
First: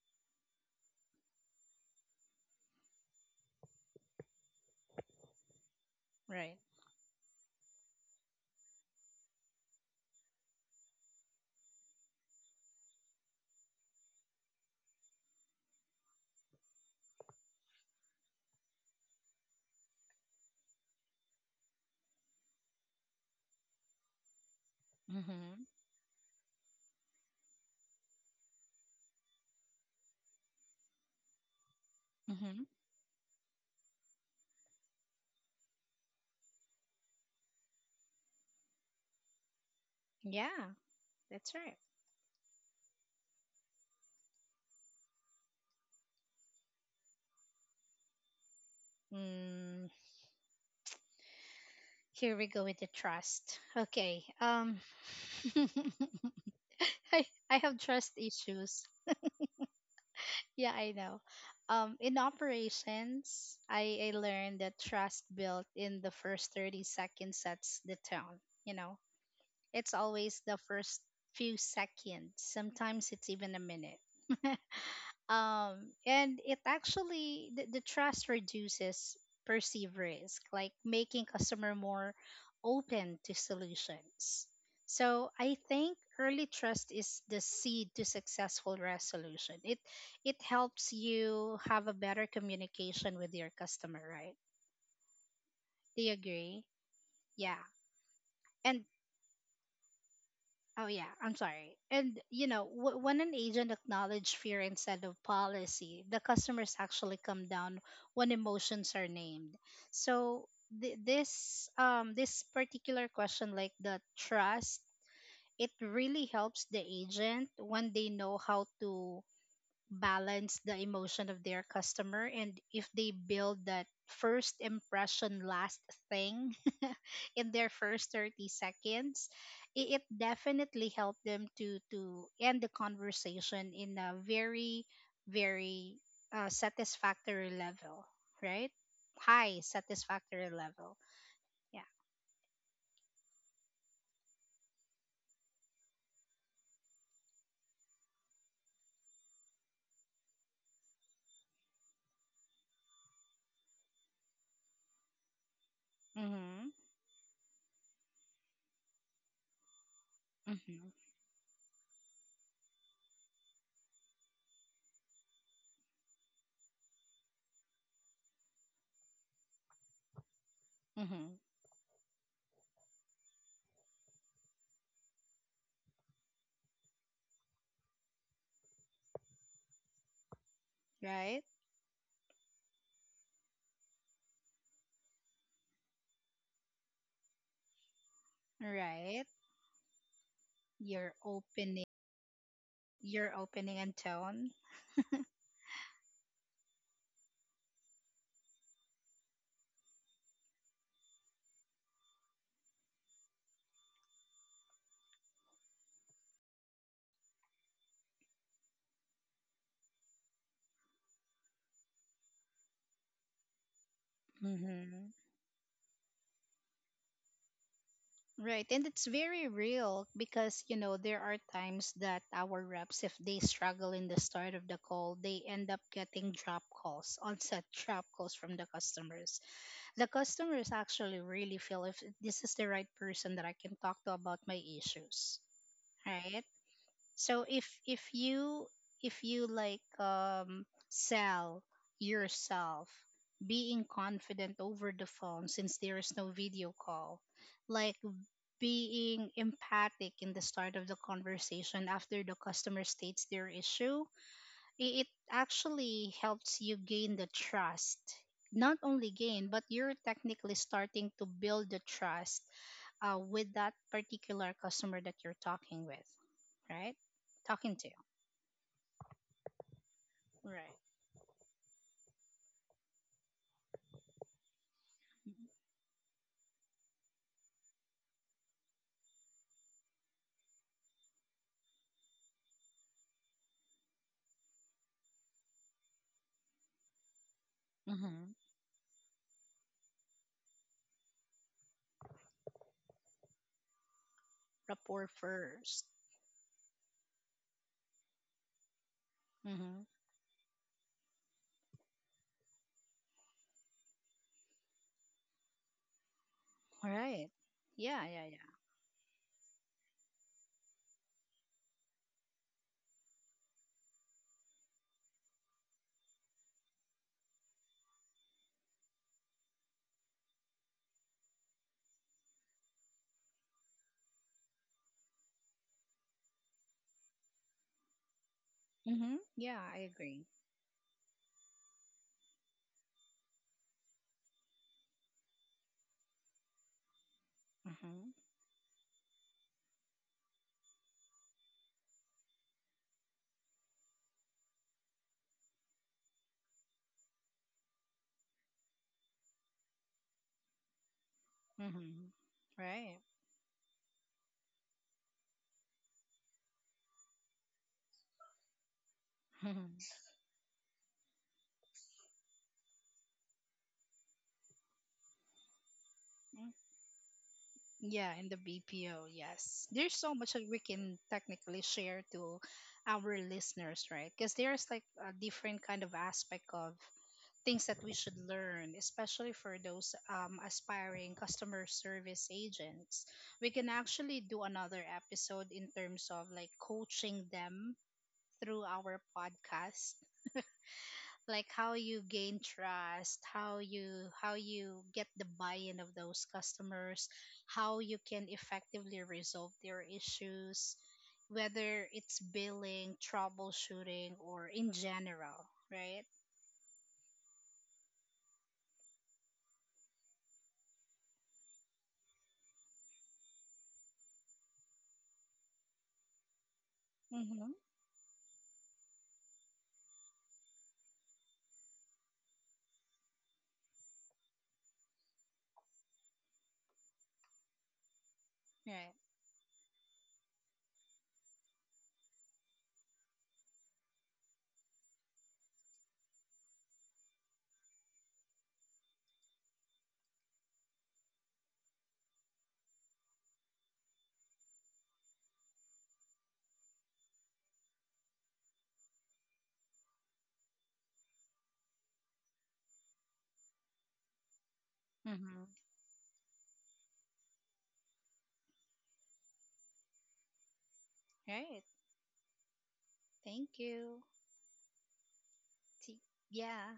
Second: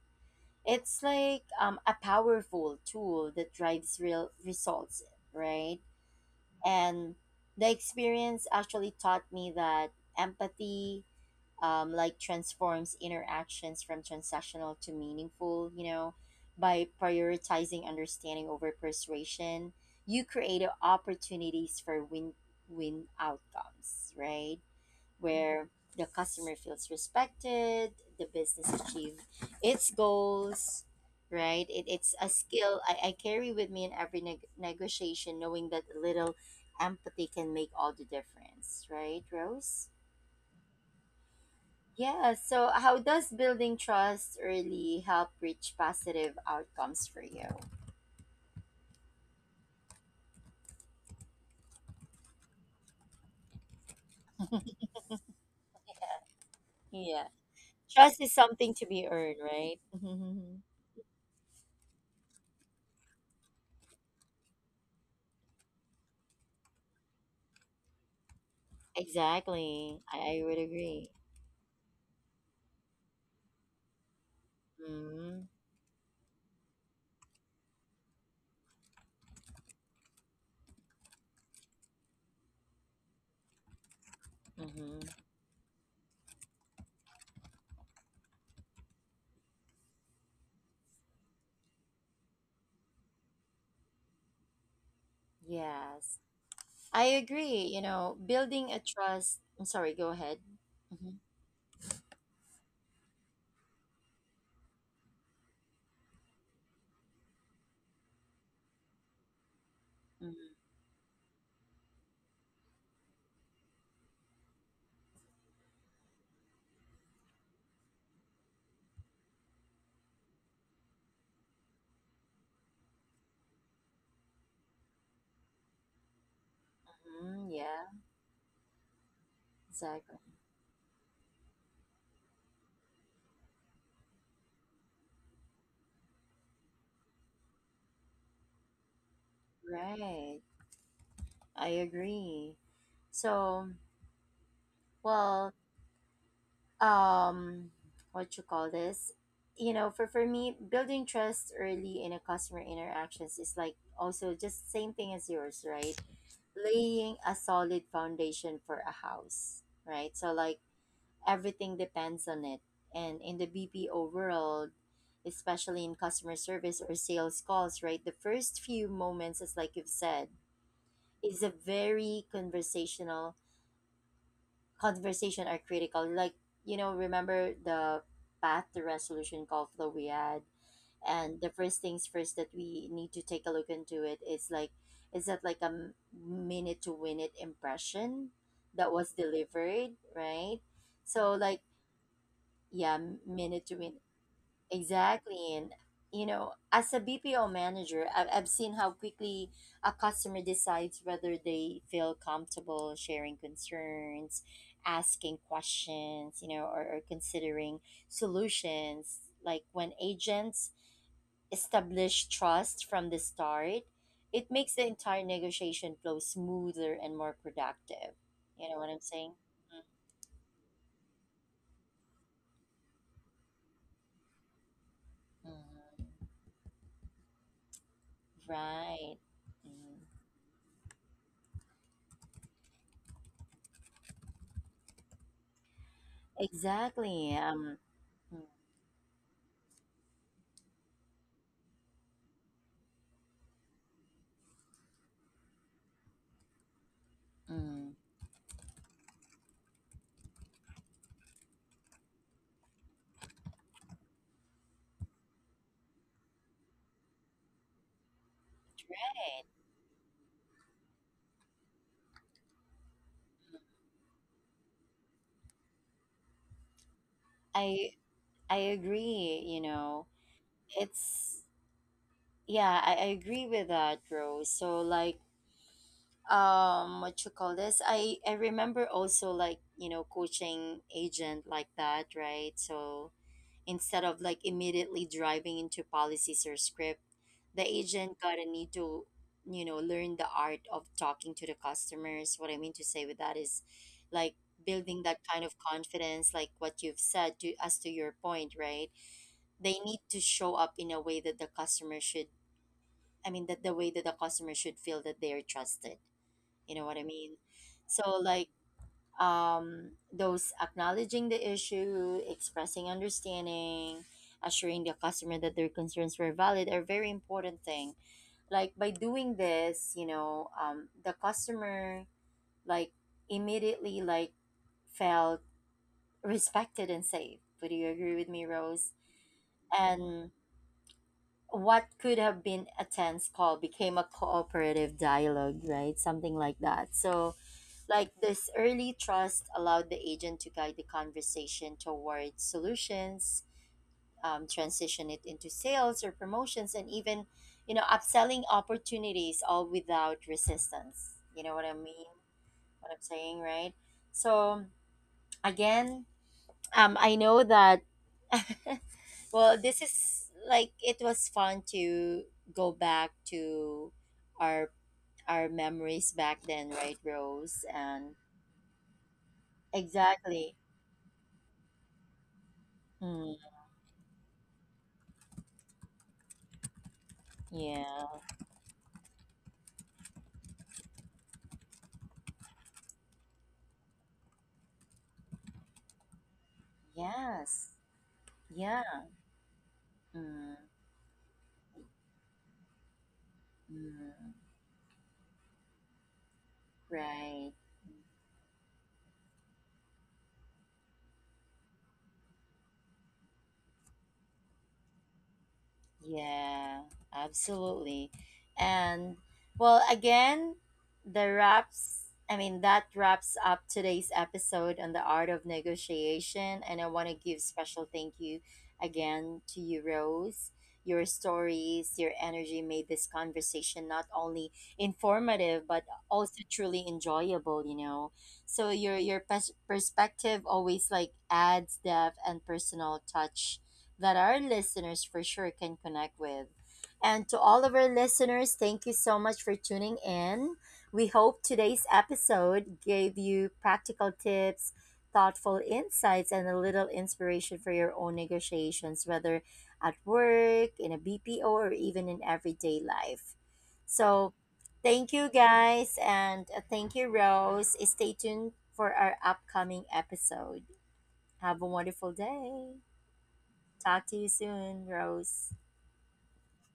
[SPEAKER 1] It's like um, a powerful tool that drives real results, right?
[SPEAKER 2] Right.
[SPEAKER 1] And the experience actually taught me that empathy um, like transforms interactions from transactional to meaningful, you know. By prioritizing understanding over persuasion, you create opportunities for win win outcomes, right?
[SPEAKER 2] Mm-hmm.
[SPEAKER 1] Where the customer feels respected, the business achieve its goals, right? It, it's a
[SPEAKER 2] Mm-hmm.
[SPEAKER 1] skill I, I carry with me in every neg- negotiation, knowing that a little empathy can make all the difference, right, Rose?
[SPEAKER 2] Yeah, that's right.
[SPEAKER 1] Yeah, so how does building trust early help reach positive outcomes for you?
[SPEAKER 2] Mm. Here we go with the trust. Okay. Um <laughs> I
[SPEAKER 1] Yeah,
[SPEAKER 2] I have trust
[SPEAKER 1] trust is something
[SPEAKER 2] issues.
[SPEAKER 1] to be earned, right? <laughs>
[SPEAKER 2] Yeah, I know. Um in operations, I I learned that trust built in the first thirty seconds sets the tone, you know. It's
[SPEAKER 1] Exactly. I,
[SPEAKER 2] always
[SPEAKER 1] I
[SPEAKER 2] the
[SPEAKER 1] would
[SPEAKER 2] first
[SPEAKER 1] agree.
[SPEAKER 2] few seconds. Sometimes it's even a minute. <laughs>
[SPEAKER 1] Mm-hmm.
[SPEAKER 2] um and it actually the, the trust reduces perceived risk, like making customer more open to solutions.
[SPEAKER 1] Mm-hmm.
[SPEAKER 2] So I think early trust is the seed to successful resolution. It it helps you have a better communication with your customer, right? Do you
[SPEAKER 1] Yes.
[SPEAKER 2] agree?
[SPEAKER 1] I
[SPEAKER 2] Yeah.
[SPEAKER 1] agree. You know, building a
[SPEAKER 2] And
[SPEAKER 1] trust. I'm sorry. Go ahead.
[SPEAKER 2] oh yeah,
[SPEAKER 1] Hmm.
[SPEAKER 2] I'm sorry. And you know, w- when an agent acknowledges fear instead of policy, the customers actually come down when emotions are named. So th- this um this particular question, like the trust, it really helps the agent when they know how to balance the emotion of their customer, and if they build that first impression last thing <laughs> in
[SPEAKER 1] Hmm.
[SPEAKER 2] their
[SPEAKER 1] Yeah,
[SPEAKER 2] first thirty seconds, it, it
[SPEAKER 1] exactly.
[SPEAKER 2] definitely helped them to to end the conversation in a very very uh, satisfactory level, right? High
[SPEAKER 1] Right.
[SPEAKER 2] satisfactory level.
[SPEAKER 1] I
[SPEAKER 2] Yeah.
[SPEAKER 1] agree. So, well, um, what you call this? You know, for for me, building trust early in a customer interactions is like also just same thing as yours, right?
[SPEAKER 2] Mhm.
[SPEAKER 1] Laying a solid foundation for a house, right? So like
[SPEAKER 2] Mhm.
[SPEAKER 1] everything depends on it. And in the B P O world, especially in customer service or sales calls, right, the first few moments, as like you've said,
[SPEAKER 2] Mhm.
[SPEAKER 1] is a very conversational. Conversation are critical. Like, you know, remember the path to resolution call flow we had? And
[SPEAKER 2] Right.
[SPEAKER 1] the first things first that we need to take a look into it is like, is that like a m- minute to win it impression that was
[SPEAKER 2] Right.
[SPEAKER 1] delivered, right?
[SPEAKER 2] your
[SPEAKER 1] So, like,
[SPEAKER 2] opening
[SPEAKER 1] yeah,
[SPEAKER 2] Your
[SPEAKER 1] minute
[SPEAKER 2] opening
[SPEAKER 1] to
[SPEAKER 2] and
[SPEAKER 1] minute.
[SPEAKER 2] tone.
[SPEAKER 1] Exactly. And, you know, as a B P O manager, I've, I've seen how quickly a customer decides whether they feel comfortable sharing concerns, asking questions, you know, or, or considering solutions. Like when agents establish trust from the start, it makes the
[SPEAKER 2] Mhm.
[SPEAKER 1] entire negotiation flow smoother and more productive.
[SPEAKER 2] Right,
[SPEAKER 1] You know
[SPEAKER 2] and
[SPEAKER 1] what I'm
[SPEAKER 2] it's
[SPEAKER 1] saying?
[SPEAKER 2] very real because you know there are times that our reps, if they struggle in the start of the call, they end up
[SPEAKER 1] Mhm.
[SPEAKER 2] getting drop calls, onset drop calls from the
[SPEAKER 1] Right.
[SPEAKER 2] customers.
[SPEAKER 1] Mhm.
[SPEAKER 2] The customers actually really feel if this is the right person that I can talk to about my issues, right?
[SPEAKER 1] Exactly.
[SPEAKER 2] So if
[SPEAKER 1] Um,
[SPEAKER 2] if
[SPEAKER 1] mm,
[SPEAKER 2] you if you like um, sell yourself being confident over the phone, since there is no video call,
[SPEAKER 1] mm,
[SPEAKER 2] like being empathic in the start of the conversation after the customer states their issue, i- it actually helps you gain the trust. Not only
[SPEAKER 1] right.
[SPEAKER 2] gain, but you're technically starting to build the trust uh, with that particular customer that you're talking with, right? Talking to,
[SPEAKER 1] I I agree, you know.
[SPEAKER 2] right?
[SPEAKER 1] It's yeah, I, I agree with that, Rose. So like um what you call this? I I remember also like, you know, coaching agent like that, right? So instead of like immediately driving into policies or script, the agent
[SPEAKER 2] Mm-hmm.
[SPEAKER 1] gotta need to, you know, learn the art of talking to the customers. What I mean to say with that is like building
[SPEAKER 2] Rapport
[SPEAKER 1] that kind of
[SPEAKER 2] first.
[SPEAKER 1] confidence, like what you've said to as to your point, right? They
[SPEAKER 2] Mm-hmm.
[SPEAKER 1] need to show up in a way that the customer should I mean that the way that the customer should feel that they are trusted. You know what I
[SPEAKER 2] Right.
[SPEAKER 1] mean?
[SPEAKER 2] Yeah,
[SPEAKER 1] So
[SPEAKER 2] yeah, yeah.
[SPEAKER 1] like um, those acknowledging the issue, expressing understanding, assuring the customer that their concerns were valid are very important thing. Like by doing this, you know, um, the customer like immediately like felt respected and safe. Would you agree with me, Rose?
[SPEAKER 2] Mm-hmm. Yeah, I agree.
[SPEAKER 1] And what could have been a tense call became a cooperative dialogue, right? Something like that. So
[SPEAKER 2] Mm-hmm.
[SPEAKER 1] like this early trust allowed the agent to guide the conversation towards solutions, um, transition it into sales or promotions, and even, you know, upselling opportunities all without resistance. You know what I
[SPEAKER 2] Mm-hmm.
[SPEAKER 1] mean? What
[SPEAKER 2] Right.
[SPEAKER 1] I'm saying, right? So again, um, I know that. <laughs> Well, this
[SPEAKER 2] <laughs>
[SPEAKER 1] is like it was fun to go back to our our memories back
[SPEAKER 2] Mm-hmm.
[SPEAKER 1] then, right, Rose?
[SPEAKER 2] Yeah,
[SPEAKER 1] And
[SPEAKER 2] in the B P O, yes. There's so much that
[SPEAKER 1] exactly.
[SPEAKER 2] we can technically share to our
[SPEAKER 1] Mm,
[SPEAKER 2] listeners, right? Because there's like a different kind of aspect of things that we
[SPEAKER 1] yeah.
[SPEAKER 2] should learn, especially for those um, aspiring customer service agents. We can actually do another episode in terms of like coaching
[SPEAKER 1] Yes.
[SPEAKER 2] them through
[SPEAKER 1] Yeah.
[SPEAKER 2] our podcast,
[SPEAKER 1] Mm,
[SPEAKER 2] like how you gain trust, how you how
[SPEAKER 1] mm,
[SPEAKER 2] you get the buy-in of those customers,
[SPEAKER 1] right.
[SPEAKER 2] how you can effectively resolve their issues, whether it's billing, troubleshooting, or in general, right?
[SPEAKER 1] Yeah, absolutely. And well, again, the wraps, I mean, that wraps up today's episode on the art of negotiation. And I want to give
[SPEAKER 2] Mm-hmm.
[SPEAKER 1] special thank you again to you, Rose. Your stories, your energy made this conversation not only informative but also truly enjoyable, you know. So
[SPEAKER 2] Right.
[SPEAKER 1] your your pers- perspective always like adds depth and personal touch that our listeners for sure can connect with. And to all of our listeners, thank you so much for tuning in. We hope today's episode gave you practical tips, thoughtful insights, and a little inspiration for your own negotiations, whether at work, in a B P O, or even in everyday life. So, thank you
[SPEAKER 2] Mm-hmm.
[SPEAKER 1] guys, and uh, thank you, Rose. Stay tuned for our upcoming episode. Have
[SPEAKER 2] Right.
[SPEAKER 1] a wonderful day.
[SPEAKER 2] Thank you.
[SPEAKER 1] Talk to you soon, Rose.
[SPEAKER 2] T- yeah.